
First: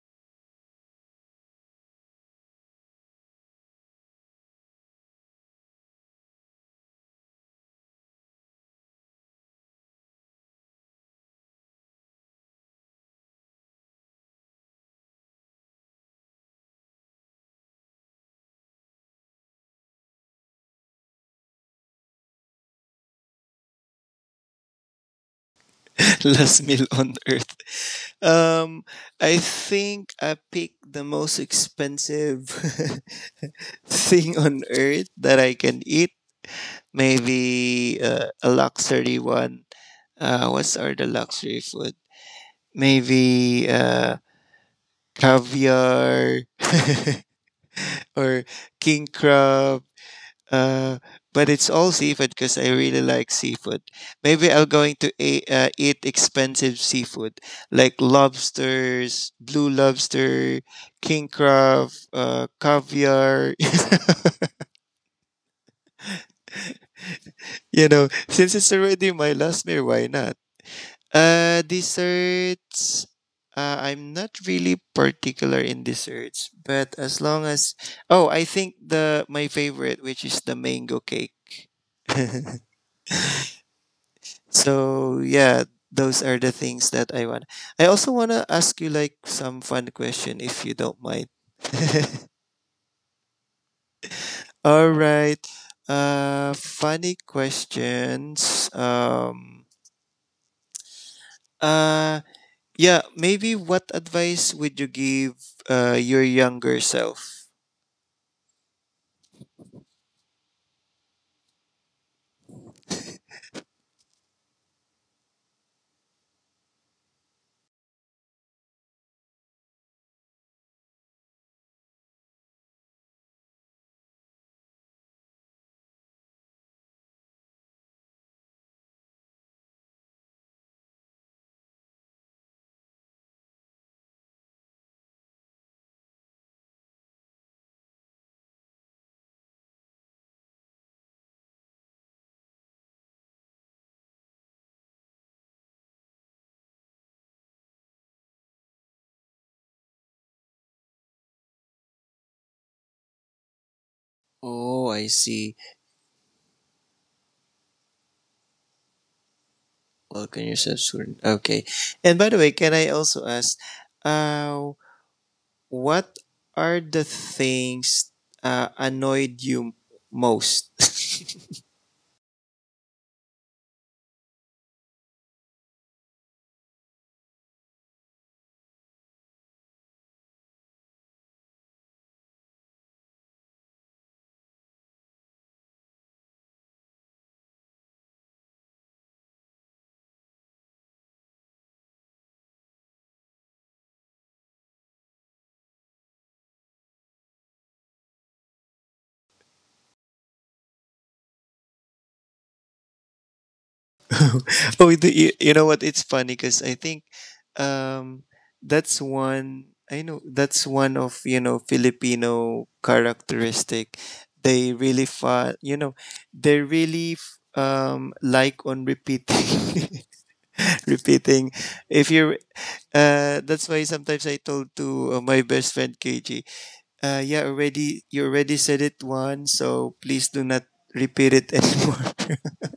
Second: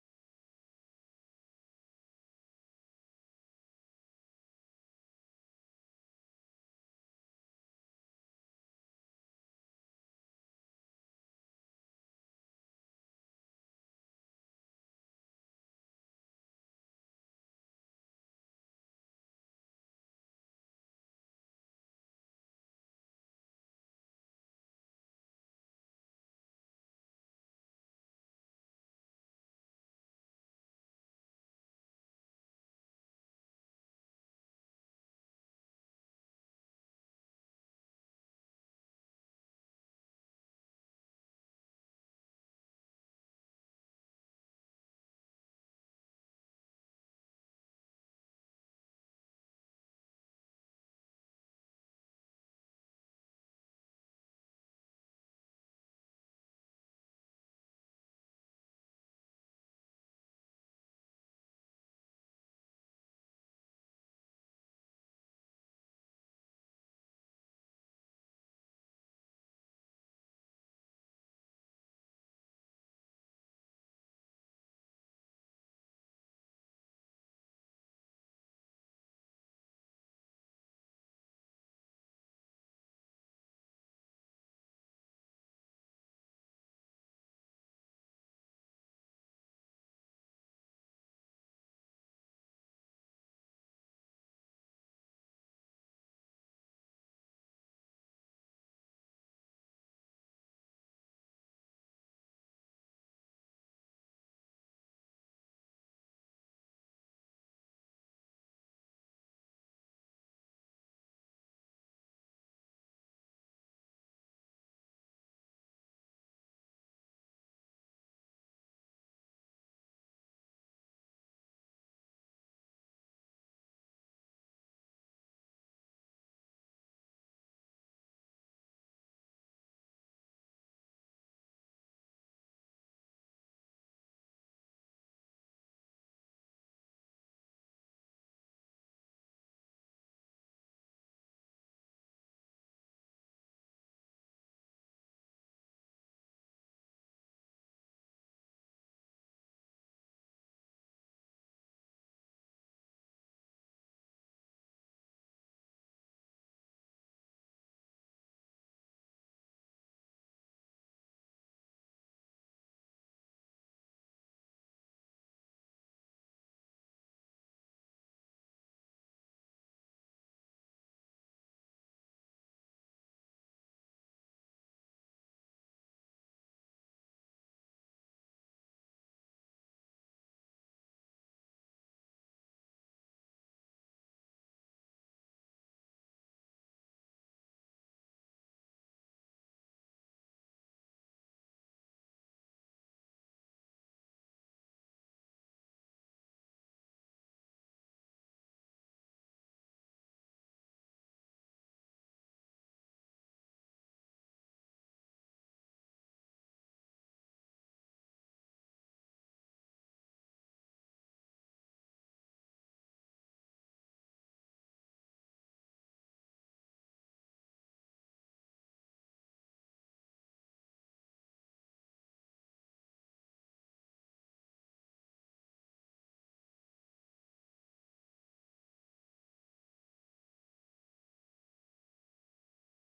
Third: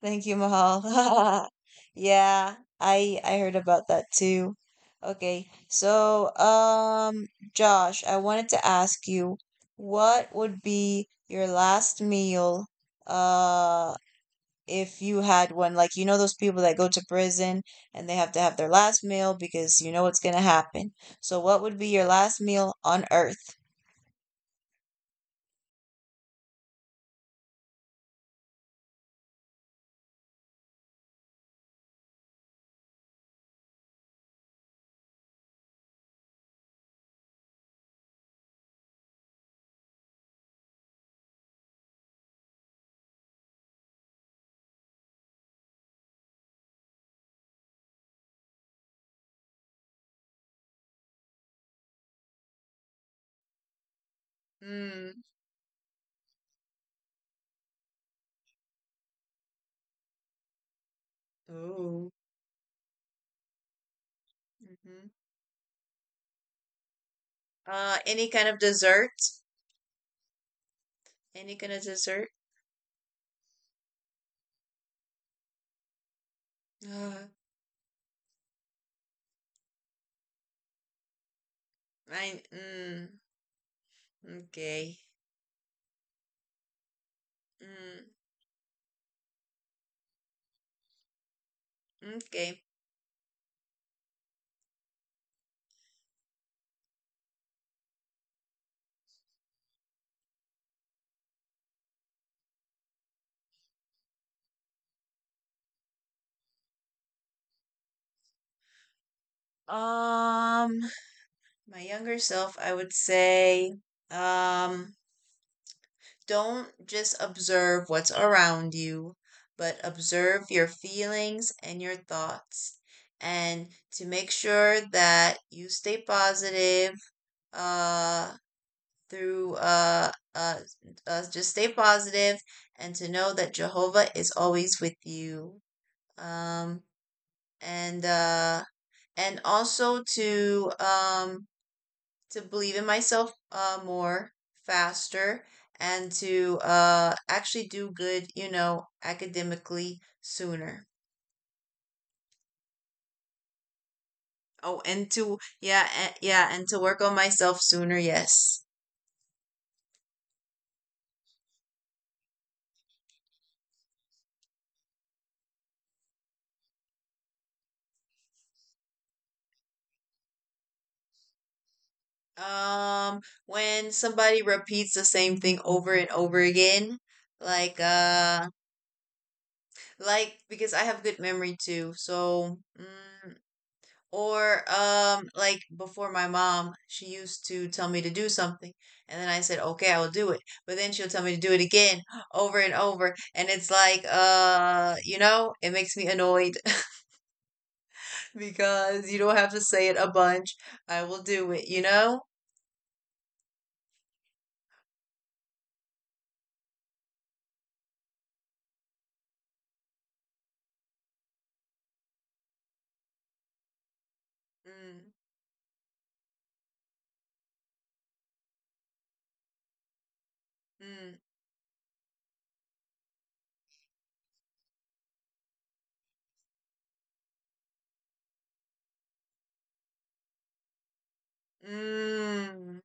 Speaker 1: thank you, Mahal. Yeah, I heard about that too. Okay, so Josh, I wanted to ask you, what would be your last meal? Uh. If you had one, like you know those people that go to prison and they have to have their last meal because you know what's going to happen. So what would be your last meal on earth?
Speaker 3: Last meal on earth. Um, I think I picked the most expensive thing on earth that I can eat. Maybe a luxury one. What's are the luxury food? Maybe caviar or king crab. Uh, but it's all seafood because I really like seafood. Maybe I'm going to
Speaker 1: Mm.
Speaker 3: eat expensive seafood like lobsters, blue lobster, king crab,
Speaker 1: Oh.
Speaker 3: caviar.
Speaker 1: Hmm.
Speaker 3: You know,
Speaker 1: Any kind
Speaker 3: since
Speaker 1: of
Speaker 3: it's already
Speaker 1: dessert?
Speaker 3: my last meal, why not?
Speaker 1: Any kind of dessert?
Speaker 3: Desserts. I'm not really particular in desserts, but as
Speaker 1: Uh,
Speaker 3: long as, oh, I think the my favorite, which is the mango cake.
Speaker 1: I. Mm, okay.
Speaker 3: So yeah, those are the things that I want. I
Speaker 1: Mm,
Speaker 3: also want to ask you like some fun question if you don't mind.
Speaker 1: okay.
Speaker 3: All right. Funny questions. Uh yeah, maybe what advice would you give your younger self?
Speaker 1: Um, my younger self, I would say, um, don't just observe what's around you, but observe your feelings and your thoughts. And to make sure that you stay positive, uh, through, uh, uh, just stay positive and to know that Jehovah is always with you. Um, and, uh, and also to believe in myself more faster, and to actually do good, you know, academically sooner. Oh,
Speaker 3: Oh,
Speaker 1: and
Speaker 3: I
Speaker 1: to,
Speaker 3: see.
Speaker 1: yeah, and to work on myself sooner, yes.
Speaker 3: Welcome yourself soon. Okay. And by the way, can I also ask, uh what are the things annoyed you most?
Speaker 1: Um, when somebody repeats the same thing over and over again, like, uh, like, because I have good memory too, so mm, or like before my mom, she used to tell me to do something and then I said, "Okay, I will do it." But then she'll tell me to do it again over and over, and it's like you know, it makes me annoyed because you don't have to say it a bunch. I will do it, you know?
Speaker 3: Oh, the, you know what? It's funny because I think, um, that's one. I know that's one of, you know, Filipino characteristic. They really,
Speaker 1: Mm,
Speaker 3: you know, like on repeating,
Speaker 1: mm,
Speaker 3: repeating. If you're, that's why sometimes I told to, my best friend KJ. Yeah, already, you already said it once, so please do not repeat it anymore.
Speaker 1: mm.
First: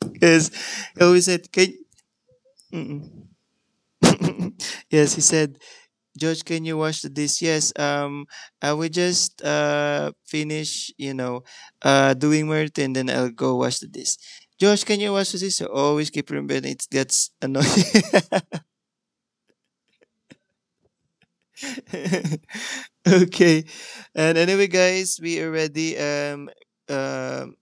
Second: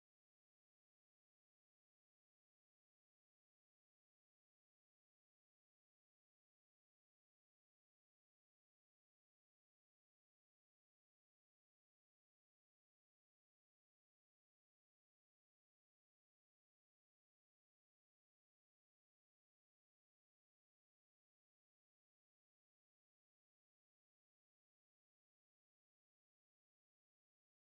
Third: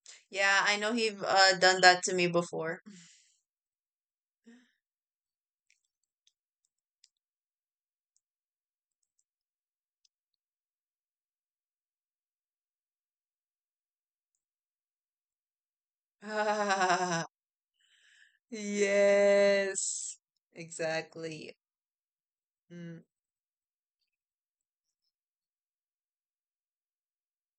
Speaker 3: Because
Speaker 1: Yeah, I know
Speaker 3: he
Speaker 1: he've
Speaker 3: always said, "Can."
Speaker 1: done that to me before.
Speaker 3: Mm-mm. Yes, he said, "George, can you wash the dish?" Yes. I will just finish, you know, doing Merton, and then I'll go wash the dish. "George, can you wash the dish?" So always keep remembering it.
Speaker 1: Ah,
Speaker 3: That's annoying.
Speaker 1: yes. Exactly. Mm.
Speaker 3: Okay. And anyway, guys, we already um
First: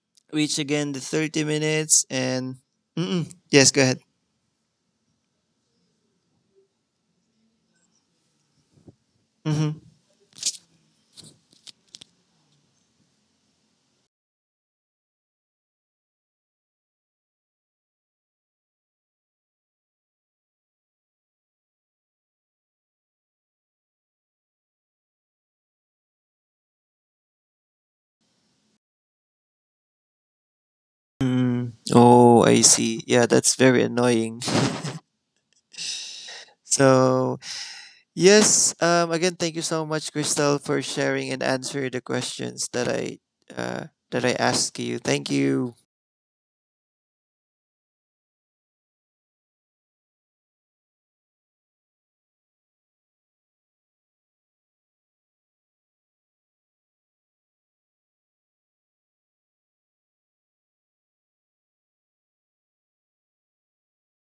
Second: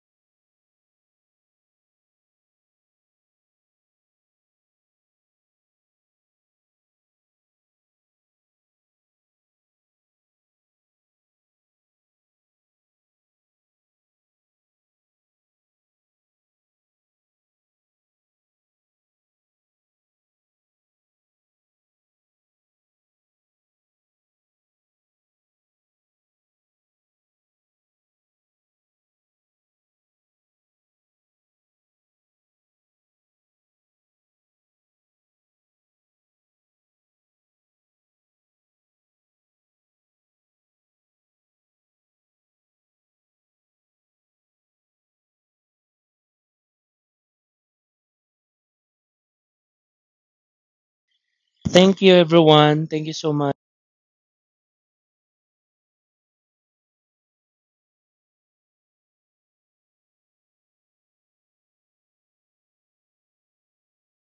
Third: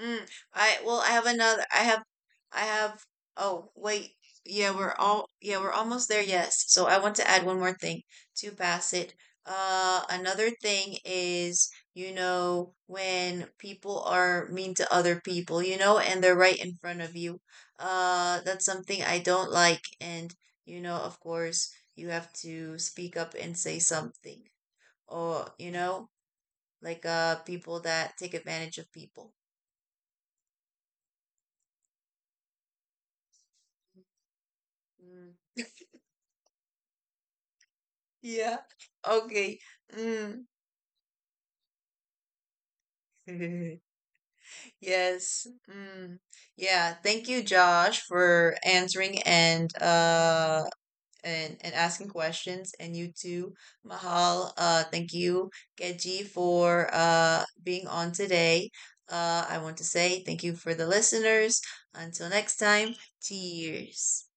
Speaker 1: Mm,
Speaker 3: reach
Speaker 1: I
Speaker 3: again the
Speaker 1: well, I have
Speaker 3: 30
Speaker 1: another. I have,
Speaker 3: minutes and
Speaker 1: I have.
Speaker 3: mm-mm. Yes,
Speaker 1: Oh,
Speaker 3: go ahead.
Speaker 1: wait. Yeah, we're all. Yeah, we're almost there. Yes. So I want to add one more thing to Bassett.
Speaker 3: Mm-hmm.
Speaker 1: Another thing is, you know, when people are mean to other people, you know, and they're right in front of you. That's something I don't like. And, you know, of course, you have to speak up and say something. Or, you know, like people that take advantage of people.
Speaker 3: Mm. Oh, I see, yeah, that's very annoying.
Speaker 1: Mm.
Speaker 3: So
Speaker 1: Yeah.
Speaker 3: yes, again, thank you
Speaker 1: Okay.
Speaker 3: so much,
Speaker 1: Mm.
Speaker 3: Crystal, for sharing and answering the questions that uh I asked you. Thank
Speaker 1: Yes.
Speaker 3: you.
Speaker 1: Mm. Yeah. Thank you, Josh, for answering and and
Speaker 2: Thank
Speaker 1: asking
Speaker 2: you,
Speaker 1: questions,
Speaker 2: everyone.
Speaker 1: and
Speaker 2: Thank
Speaker 1: you
Speaker 2: you so
Speaker 1: too,
Speaker 2: much.
Speaker 1: Mahal. Thank you, Keji, for being on today. I want to say thank you for the listeners. Until next time, cheers.